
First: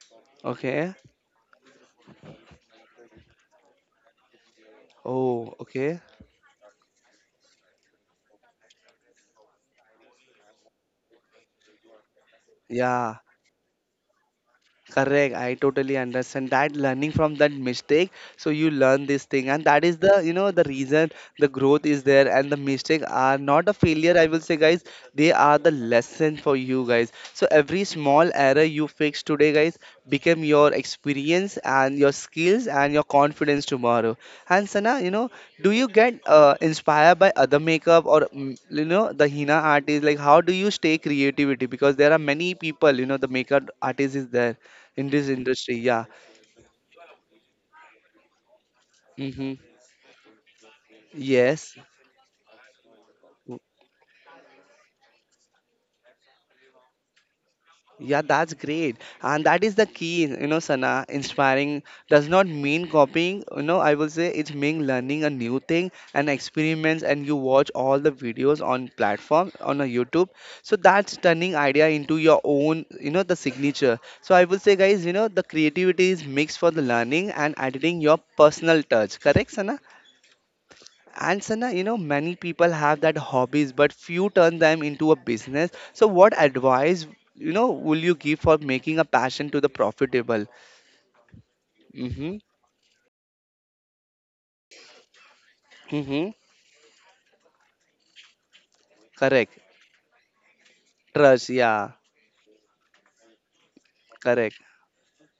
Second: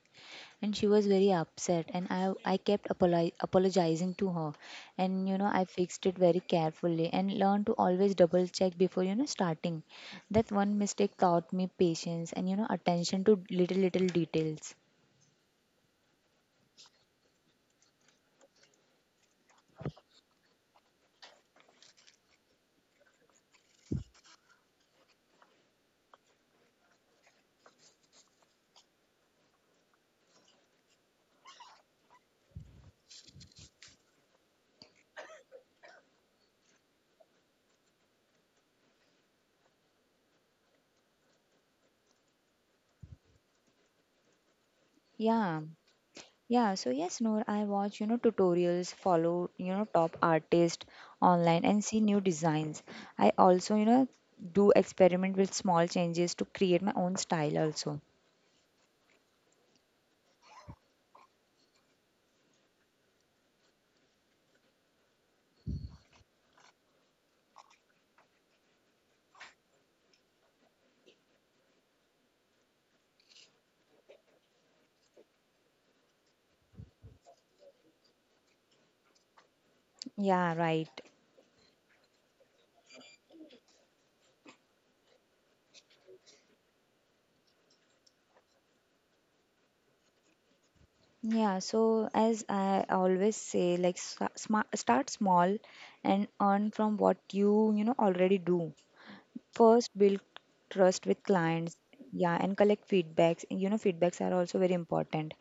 B: and she
A: Okay.
B: was very upset, and I kept apologizing to her, and
A: Oh,
B: I
A: okay.
B: fixed it very carefully and learned to always double check before starting. That one mistake taught me patience and
A: Yeah.
B: attention to little details.
A: Correct. I totally understand that, learning from that mistake. So you learn this thing, and that is the the reason the growth is there, and the mistake are not a failure. I will say, guys, they are the lesson for you guys. So every small error you fix today, guys, become your experience and your skills and your confidence tomorrow. And Sana, do you get inspired by other makeup or the Hina artists? Like, how do you stay creativity? Because there are many people, the makeup artist is there in this
B: Yeah.
A: industry, yeah.
B: Noor, I watch, tutorials, follow,
A: Mm-hmm.
B: top artists online
A: Yes.
B: and see new designs. I
A: W-
B: also, do experiment with small changes to create my own style also.
A: yeah, that's great. And that is the key, Sana, inspiring does not mean copying, I will say. It's mean learning a new thing and experiments, and you watch all the videos on platform on a YouTube. So that's turning idea into your own, the signature. So I will say, guys, the creativity is mixed for the learning and adding your personal touch, correct, Sana?
B: Yeah, right.
A: And Sana, many people have that hobbies, but few turn them into a business. So, what advice, will you give for making a passion to the profitable?
B: Yeah, so
A: Mm-hmm.
B: as I always say, like start small and
A: Mm-hmm.
B: earn from what you, already do.
A: Correct.
B: First, build trust with
A: Trust.
B: clients.
A: Yeah.
B: Yeah, and collect feedbacks. You know, feedbacks are also
A: Correct.
B: very important.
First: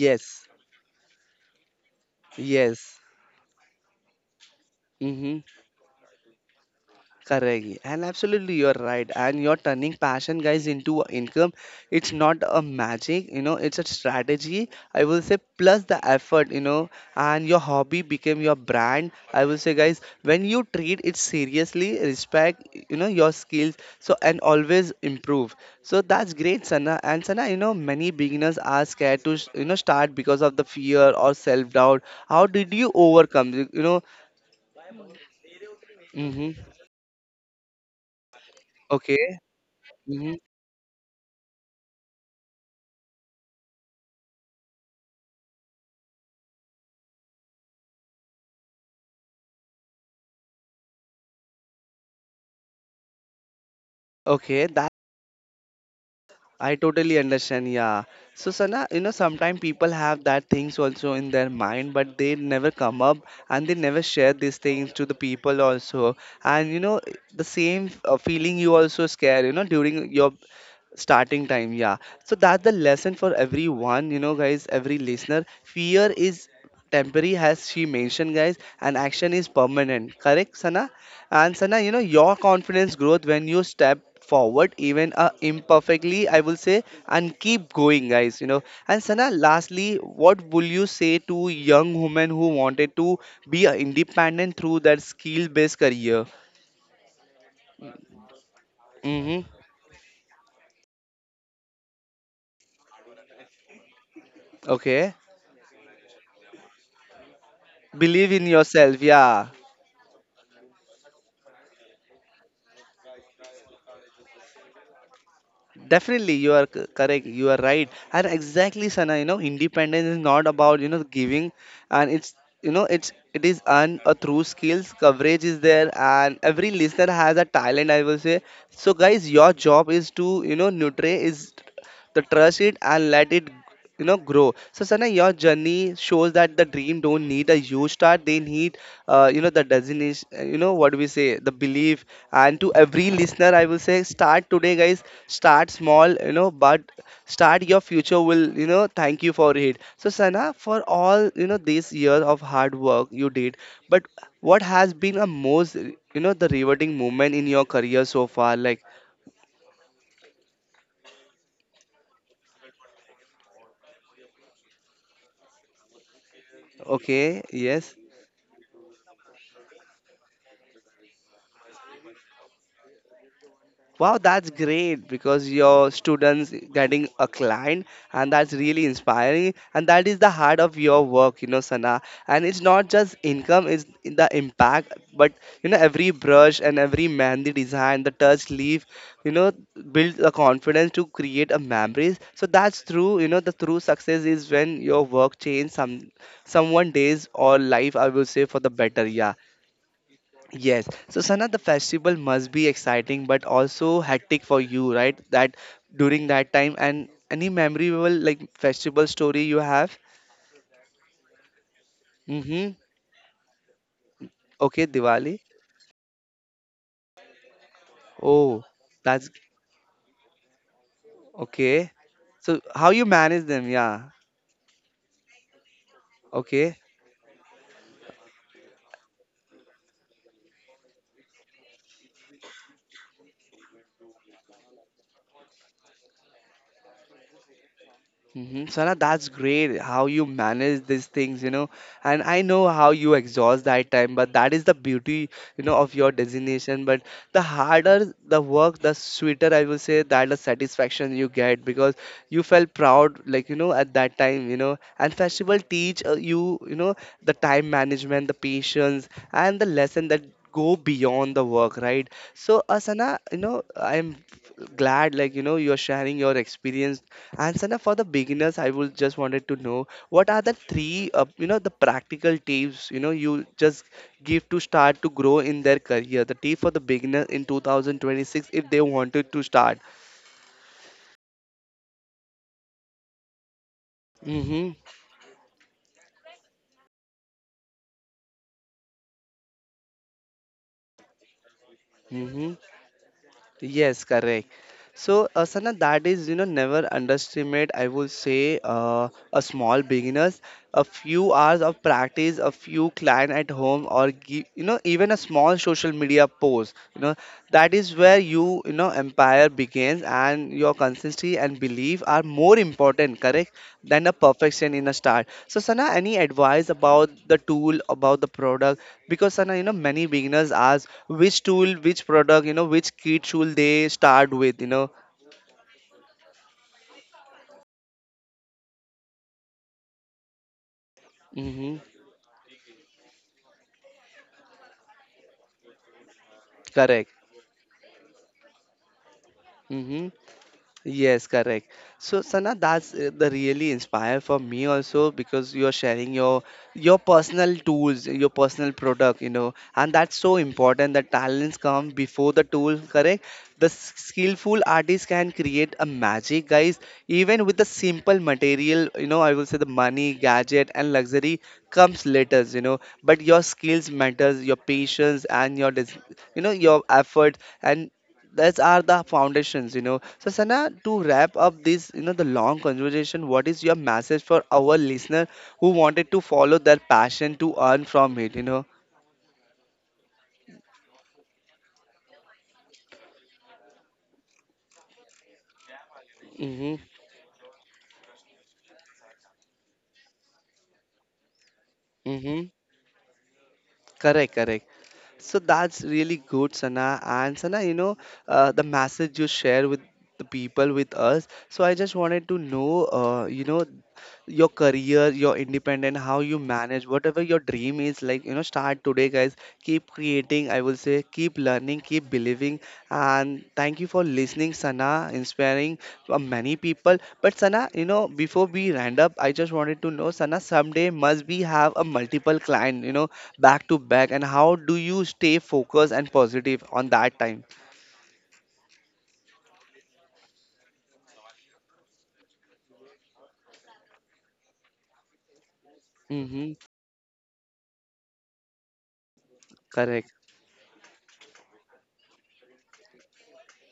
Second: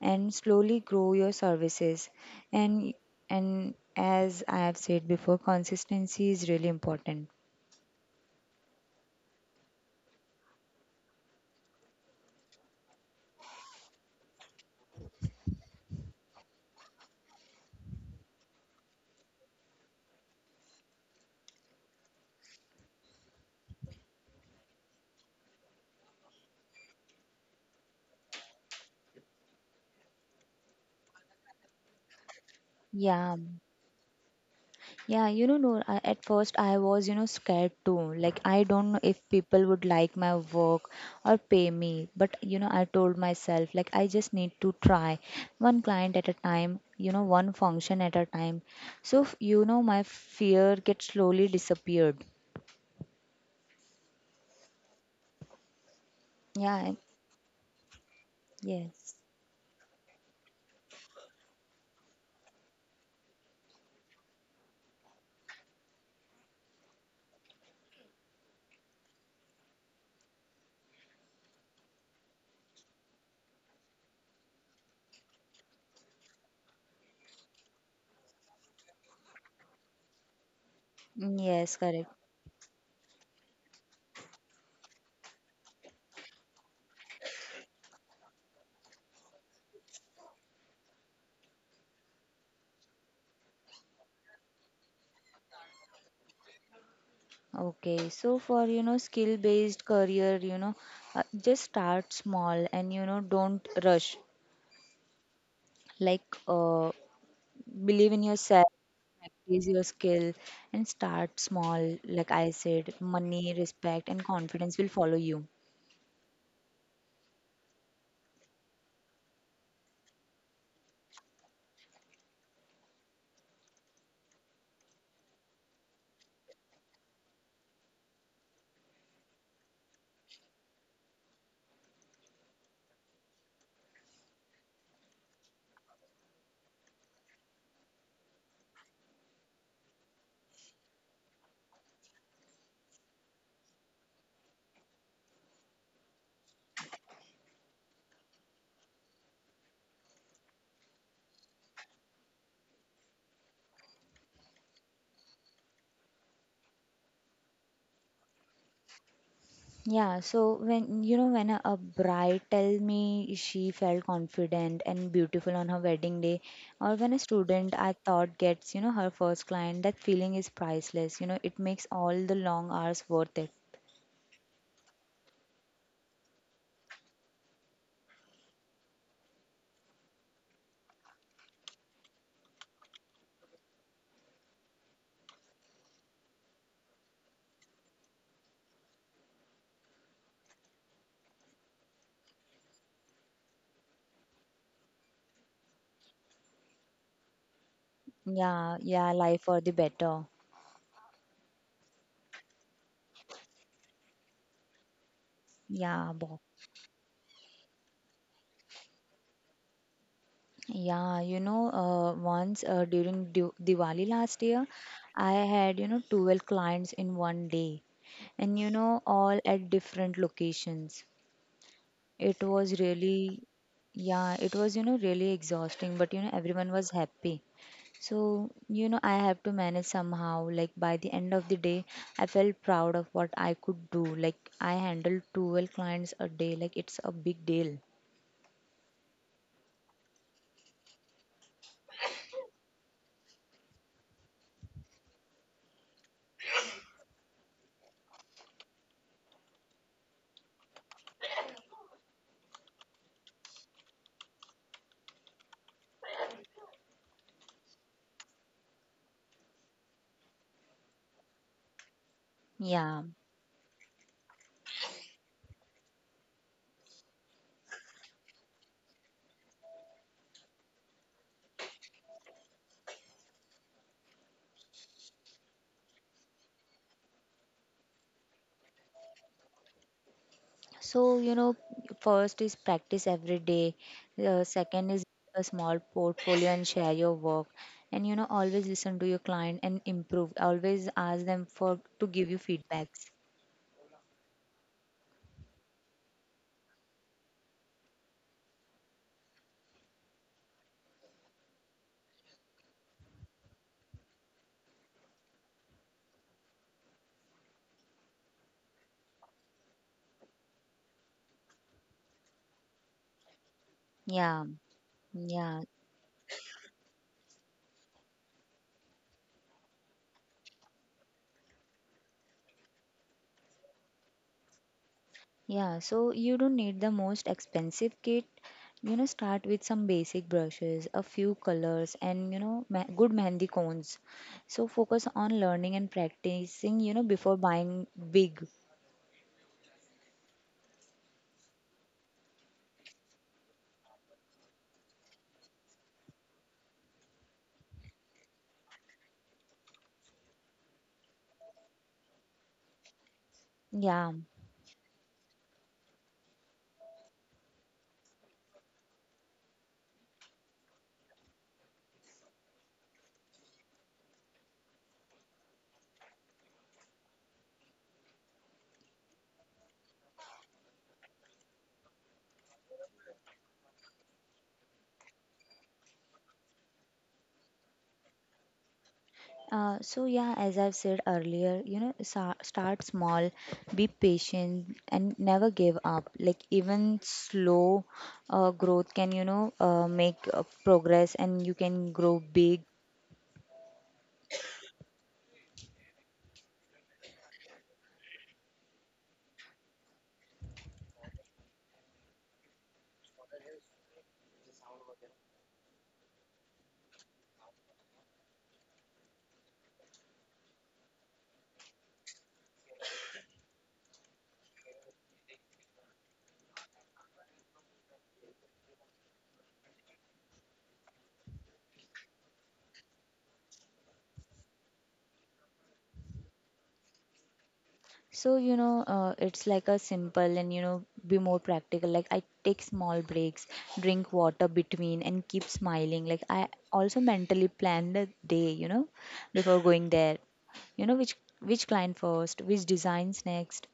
B: And slowly grow your services. And
A: Yes.
B: and as I have said before,
A: Mm-hmm.
B: consistency is really important.
A: Correct. And absolutely, you're right. And you're turning passion, guys, into a income. It's not a magic, it's a strategy. I will say, plus the effort, and your hobby became your brand. I will say, guys, when you treat it seriously, respect, your skills. So, and always improve. So that's great, Sana. And Sana, many beginners are scared to, start because of the fear or self-doubt. How did you
B: Yeah.
A: overcome,
B: Noor, at first
A: Mm-hmm.
B: I was, scared too. Like, I don't know if
A: Okay.
B: people would like my
A: Mm-hmm.
B: work or pay me. But, I told myself, like, I just need to try one client at a time, one function at a time. So, my fear get slowly disappeared.
A: Okay, that, I
B: Yeah,
A: totally understand. Yeah. So Sana,
B: yes.
A: sometimes people have that things also in their mind, but they never come up and they never share these things to the people also. And the same feeling you also scare, during your starting time, yeah. So that's the lesson for everyone, guys, every listener fear is temporary, as she mentioned, guys, and action is permanent, correct Sana. And
B: Yes,
A: Sana,
B: correct.
A: your confidence growth when you step forward, even imperfectly, I will say, and keep going, guys, And Sana, lastly, what will you say to young women who wanted to be independent through that skill based career?
B: So for skill
A: Mm-hmm.
B: based career, just start small and don't rush.
A: Okay.
B: Like uh, Believe in
A: Believe in
B: yourself,
A: yourself, yeah.
B: practice your skill, and start small. Like I said, money, respect, and confidence will follow you.
A: Definitely, you are correct. You are right, and exactly, Sana. Independence is not about giving, and it's it is earned through skills. Coverage is there, and every listener has a talent, I will say. So, guys, your job is to nurture is the trust it and let it grow. So Sana, your journey shows that the dream don't need a huge start, they need the designation, what do we say, the belief. And to every listener, I will say, start today, guys, start small, but start. Your future will, thank you for it. So Sana, for all, this year of hard work you did, but what has been a most, the rewarding moment in your career so far, like?
B: Yeah, so when you know when a bride tell me she felt confident and beautiful on her wedding day, or when a
A: Okay.
B: student I
A: Yes.
B: thought gets her first client, that feeling is priceless. You know, it makes all the long hours worth it.
A: Wow, that's great, because your students getting a client, and that's really inspiring, and that is the heart of your work, Sana. And it's not just income, it's the impact. But every brush and every mehndi design, the touch leaf, you know, build the confidence to create a memories. So that's true, the true success is when your work change some someone days or life, I will say, for the better.
B: Yeah,
A: Yeah.
B: life for the better.
A: Yes. So, Sana, the festival must be exciting but also hectic for you, right? That
B: Yeah,
A: during
B: Bob.
A: that time, and any memorable like festival story you have?
B: Yeah, you know, once
A: Mm-hmm.
B: during Diwali last year,
A: Okay,
B: I
A: Diwali.
B: had, 12 clients in one day, and
A: Oh, that's
B: all at different locations.
A: okay.
B: It
A: So,
B: was
A: how you
B: really,
A: manage them? Yeah.
B: it was really exhausting, but everyone
A: Okay.
B: was happy. So, I have to manage somehow. Like by the end of the day, I felt proud of what I could do. Like I handled 12 clients a day, like it's a big deal.
A: Mm-hmm. Sana, that's great how you manage these things, And I know how you exhaust that time, but that is the beauty, of your designation. But the harder the work, the sweeter, I will say, that the satisfaction you get, because you felt proud, like, at that time, And festival teach you, the time management, the patience, and the lesson that go beyond the work, right? So,
B: Yeah.
A: Asana, I'm glad, like, you're sharing your experience. And Sana, for the beginners, I would just wanted to know, what are the three, the practical tips, you just give to start to grow in their career. The tip for the beginner in 2026 if they wanted to start.
B: So, first is practice every day. The
A: Mm-hmm.
B: second is a small portfolio and share your work. And, always listen to your client and improve. Always ask them for to give you
A: Mm-hmm.
B: feedbacks.
A: Yes, correct. So, Sana, that is, you know, never underestimate, I would say, a small beginners. A few hours of practice, a few client at home, or give, you know, even a small social media post, you know, that is where you know, empire begins and your consistency and belief are more important, correct? Than a
B: Yeah.
A: perfection in a start. So
B: Yeah.
A: Sana, any advice about the tool, about the product? Because Sana, you know, many beginners ask which tool, which product, you know, which kit should they start with, you know?
B: Yeah. So you don't need the most expensive kit. You know, start with some basic brushes, a few
A: Mm-hmm.
B: colors, and good mehndi cones. So focus on learning and practicing,
A: Correct.
B: before buying big.
A: Mm-hmm. Yes, correct. So, Sana, that's the really inspire for me also because you're sharing your personal tools, your personal product, you know, and that's so important. The talents come before the tool, correct? The
B: Yeah.
A: skillful artist can create a magic, guys. Even with the simple material, you know, I will say the money, gadget, and luxury comes later, you know. But your skills matters, your patience, and your, you know, your effort, and those are the foundations, you know. So, Sana, to wrap up this, you know, the long conversation, what is your message for our listener who wanted to follow their passion to earn from it, you know?
B: As I've said earlier, start small, be patient, and never give up. Like
A: Mm-hmm.
B: even slow growth can, make progress, and you can grow
A: Mm-hmm.
B: big.
A: Correct, correct. So that's really good, Sana. And Sana, you know, the message you share with the people with us. So I just wanted to know, you know, your career, your independent, how you manage, whatever your dream is, like, you know, start today, guys. Keep creating, I will say, keep learning, keep believing. And thank you for listening, Sana, inspiring many people. But Sana, you know, before we round up, I just wanted to know, Sana, someday must be have a multiple client, you know, back to back and how do you stay focused and positive on that time?
B: It's like a simple and be more practical. Like I take small breaks, drink water between, and keep smiling. Like I
A: Hmm.
B: also mentally plan the day, before going
A: Correct.
B: there which client first, which designs next.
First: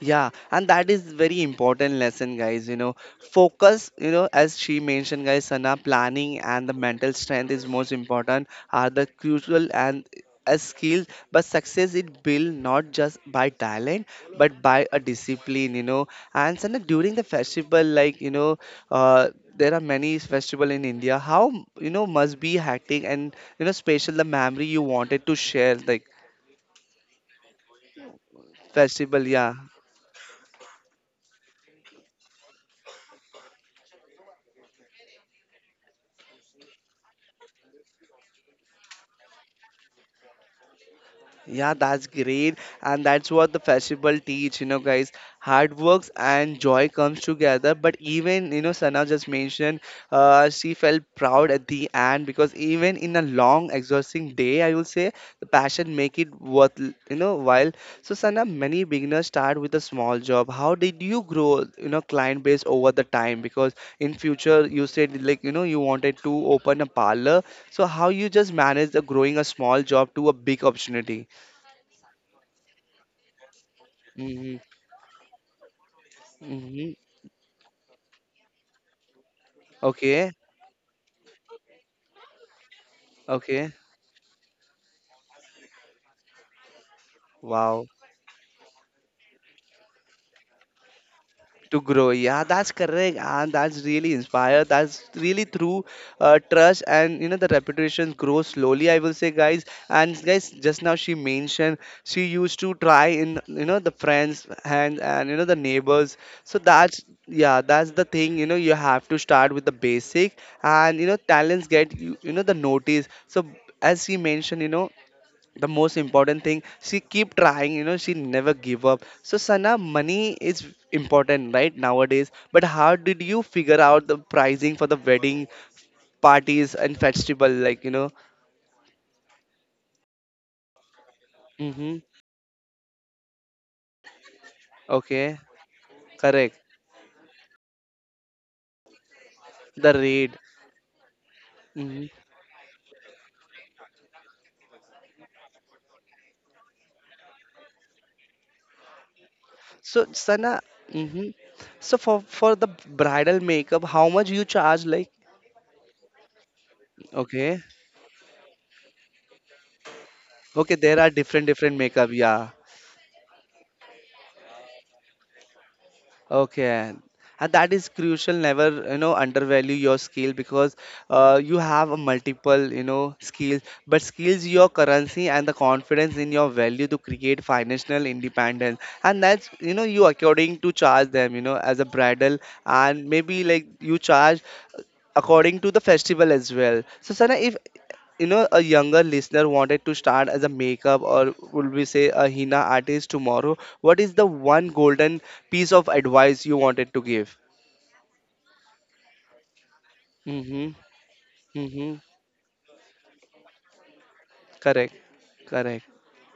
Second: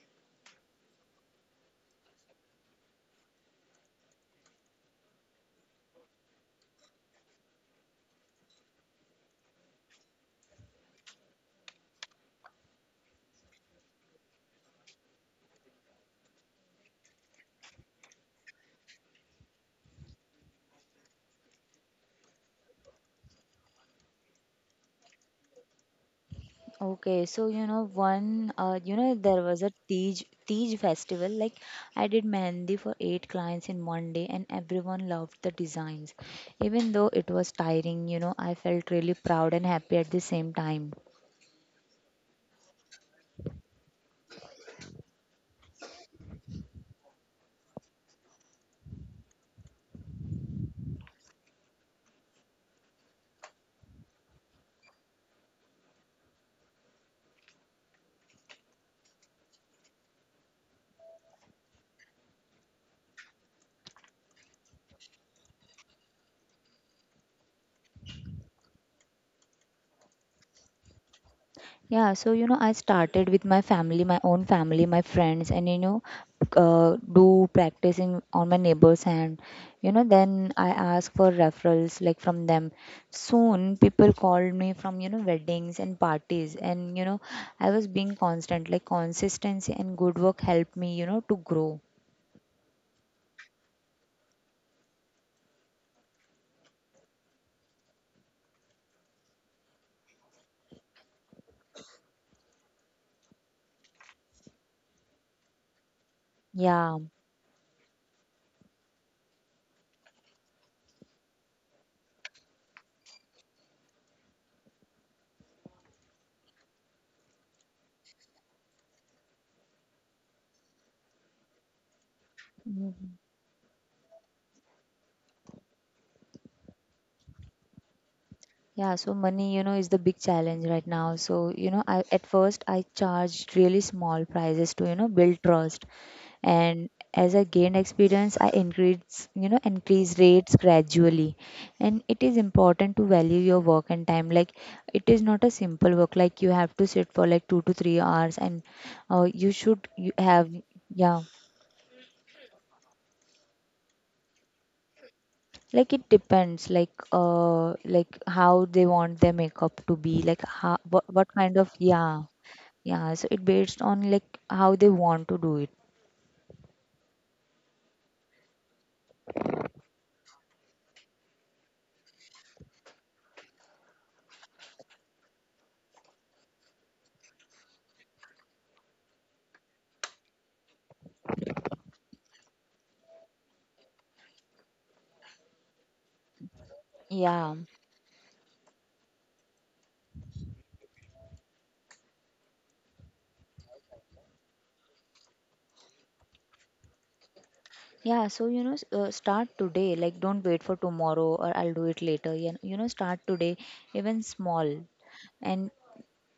A: Yeah, and that is very important lesson, guys. You know, focus. You know, as she mentioned, guys, Sana, planning and the mental strength is most important are the crucial and as skills, but success it built not just by talent, but by a discipline. You know, and Sana, during the festival, like you know, uh, there are many festival in India. How you know must be hectic and you know special the memory you wanted to share, like
B: Okay, so you know one, you know
A: festival.
B: There
A: Yeah.
B: was a Tej festival. Like I did mehendi for eight clients in one day, and everyone loved the designs. Even though it was tiring, I felt really proud and happy at the same time.
A: Yeah, that's great. And that's what the festival teach, you know, guys. Hard works and joy comes together. But even, you know, Sana just mentioned she felt proud at the end because even in a long, exhausting day, I will say, the passion make it worth, you know, while. So, Sana, many beginners start with a small job. How did you grow, you know, client base over the time? Because in future, you said, like, you know, you wanted to open a parlor. So, how you just manage the growing a small job to a big opportunity?
B: I started with my family, my own
A: Mhm.
B: family, my friends, and
A: Mhm.
B: do practicing on my neighbors, and
A: Okay,
B: then I ask for referrals like from them.
A: okay.
B: Soon, people called me from weddings and parties, and I was
A: Wow.
B: being constant, like consistency and good work helped me, to grow.
A: To grow. Yeah, that's correct. And that's really inspired. That's really through trust and you know the reputation grows slowly, I will say, guys. And guys, just now she mentioned she used to try in you know the friends and you know the neighbors. So
B: Yeah.
A: that's yeah, that's the thing. You know, you have to start with the basic and you know talents get you know the notice. So as she mentioned, you know, the most important thing she keep trying you know she never give up. So Sana, money is important right nowadays, but how
B: Mhm.
A: did you figure out the pricing for the wedding parties and festival, like you know?
B: Yeah, so money, is the big challenge right now. So, you know,
A: Mm-hmm.
B: I at first I charged really small prices to,
A: Okay.
B: build trust.
A: Correct.
B: And as I gained experience, I increase you know
A: The
B: increase
A: rate.
B: rates gradually, and it
A: Mm-hmm.
B: is important to value your work and time. Like it is not a simple work, like you have to sit for like 2 to 3 hours and
A: So
B: you have
A: Sana.
B: yeah.
A: Mm-hmm. So for the bridal makeup how much you charge like?
B: Like it depends,
A: Okay.
B: like how they want their makeup to be, like
A: Okay, there are
B: what
A: different
B: kind of,
A: different makeup,
B: yeah.
A: yeah.
B: Yeah, so it based on like how they want to do it.
A: Okay. And that is crucial. Never, you know, undervalue your skill because you have a multiple, you know, skills. But skills, your currency and the confidence in your value to create financial independence. And that's, you know, you according to charge them, you know, as a bridal and maybe like you charge according to the festival as well. So Sana,
B: Yeah.
A: if you know a younger listener wanted to start as a makeup or would we say a henna artist tomorrow, what is the one golden piece of advice you wanted to give?
B: Start today. Like, don't wait
A: Mm-hmm.
B: for tomorrow or I'll do
A: Mm-hmm.
B: it later. Yeah, you know, start today, even small,
A: Correct.
B: and
A: Correct.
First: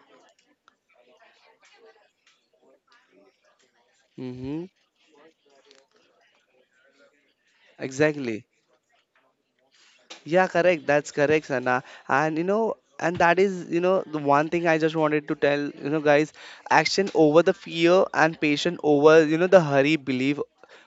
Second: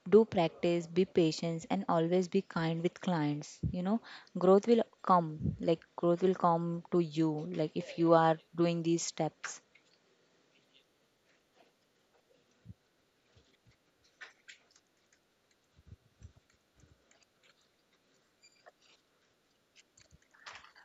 B: do practice, be patient, and always be kind with clients. You know,
A: Mm-hmm.
B: growth will come. Like, growth will come to you, like, if you are
A: Exactly.
B: doing these steps.
A: Yeah, correct. That's correct, Sana. And you know, and that is, you know, the one thing I just wanted to tell, you know, guys, action over the fear and patience over, you know, the hurry, believe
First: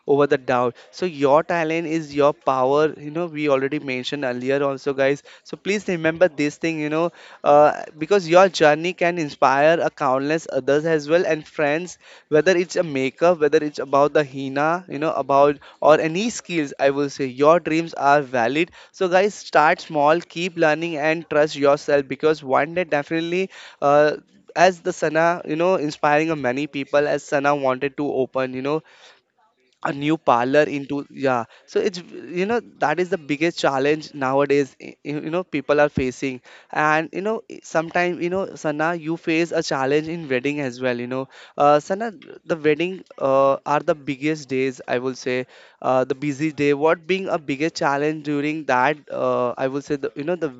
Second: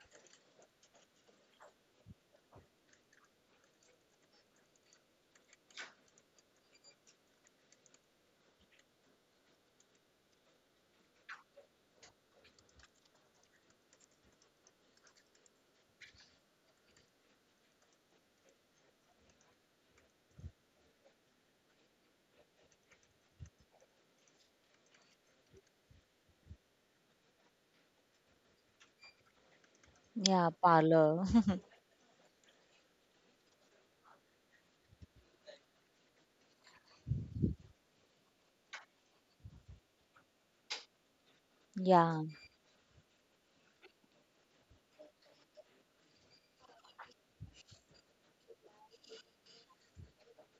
A: over the doubt. So your talent is your power. You know, we already mentioned earlier also, guys. So please remember this about this thing you know, uh, because your journey can inspire a countless others as well and friends, whether it's a makeup, whether it's about the hina, you know, about or any skills, I will say your dreams are valid. So guys, start small, keep learning and trust yourself because one day definitely uh, as the Sana you know inspiring of many people as Sana wanted to open you know a new
B: Yeah,
A: parlor into,
B: parlor.
A: yeah, so it's you know that is the biggest challenge nowadays. You you know people are facing and you know sometimes you know Sana you face a challenge in wedding as well, you know, Sana
B: *laughs* yeah.
A: the wedding are the biggest days I will say, the busy day what being a biggest challenge during that, I will say the, you know the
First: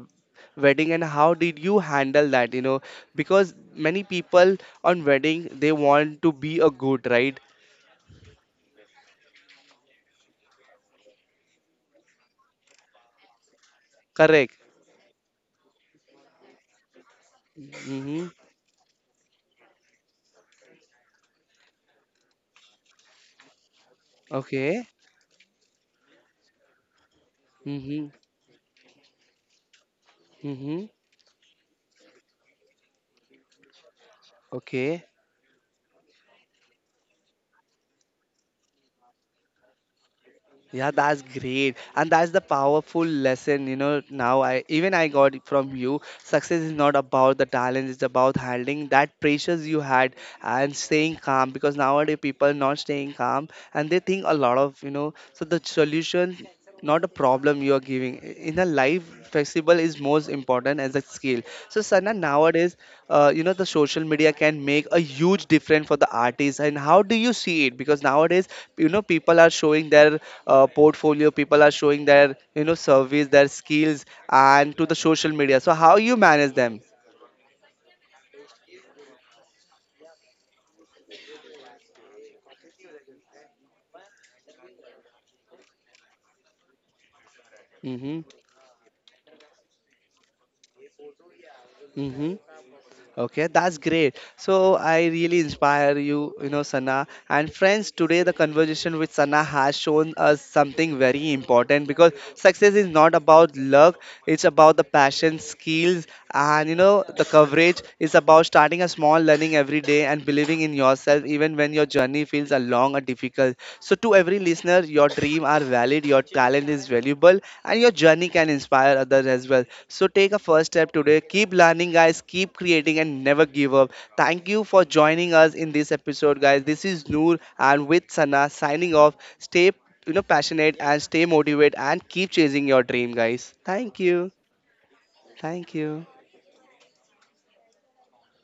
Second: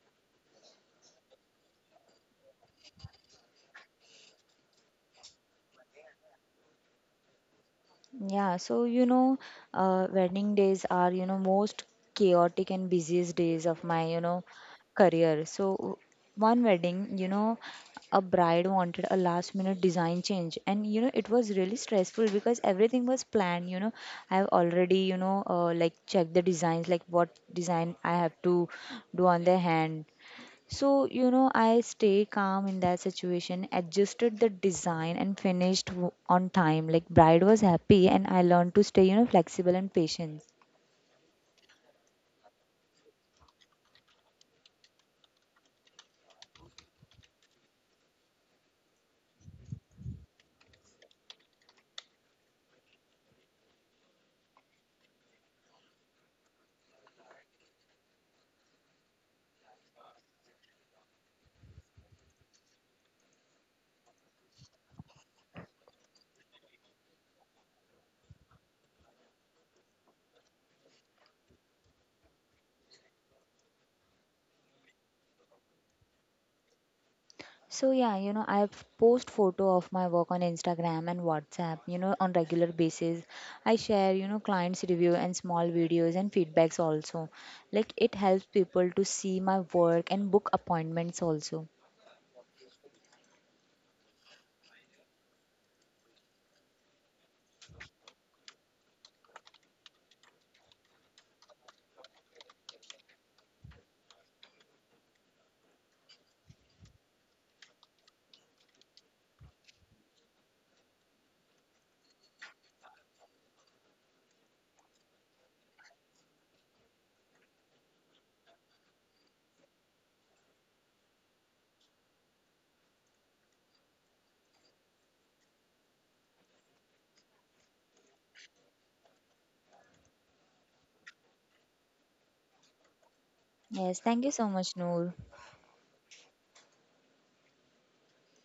A: wedding and how did you handle that you know, because many people on wedding they want to be a good, right?
B: Yeah, so you know, Wedding days are, most chaotic and busiest days of my,
A: Correct.
B: career. So one wedding, a
A: Mhm.
B: bride wanted a last minute design change, and it was really stressful because everything was planned, you know. I've
A: Okay.
B: already, like checked the designs, like what design
A: Mm-hmm.
B: I have to do on the hand.
A: Mm-hmm.
B: So, I stay calm in that situation, adjusted the
A: Okay.
B: design and finished on time. Like bride was happy and I learned to stay, flexible and patient.
A: Yeah, that's great. And that's the powerful lesson, you know. Now I even I got it from you. Success is not about the talent, it's about handling that pressures you had and staying calm because nowadays people not staying calm and they think a lot of, you know, so the solution not a problem you are giving in a life. Flexible is most important as a skill. So Sana, nowadays you know the social media can make a huge difference for the artists and how do you see it because nowadays you know people are showing their portfolio, people are showing their you know service their skills and to the social media, so how you manage them?
B: I post photo of my work on Instagram and WhatsApp, on regular basis. I share, clients review and small videos and feedbacks also. Like it
A: Mm-hmm.
B: helps people to see my work and book appointments also.
A: Mm-hmm. Okay, that's great. So I really inspire you, you know, Sana. And friends, today the conversation with Sana has shown us something very important because success is not about luck, it's about the passion, skills, and you know, the coverage. It's about starting a small learning every day and believing in yourself even when your journey feels a long or difficult. So to every listener, your dream are valid, your talent is valuable, and your journey can inspire others as well. So take a first step today. Keep learning, guys. Keep creating and never give up. Thank you for joining us in this episode, guys. This is Noor and with Sana signing off. Stay, you know, passionate and stay motivated and keep chasing your dream, guys.
B: Yes,
A: Thank
B: thank you
A: you.
B: so much, Noor.
A: Thank you.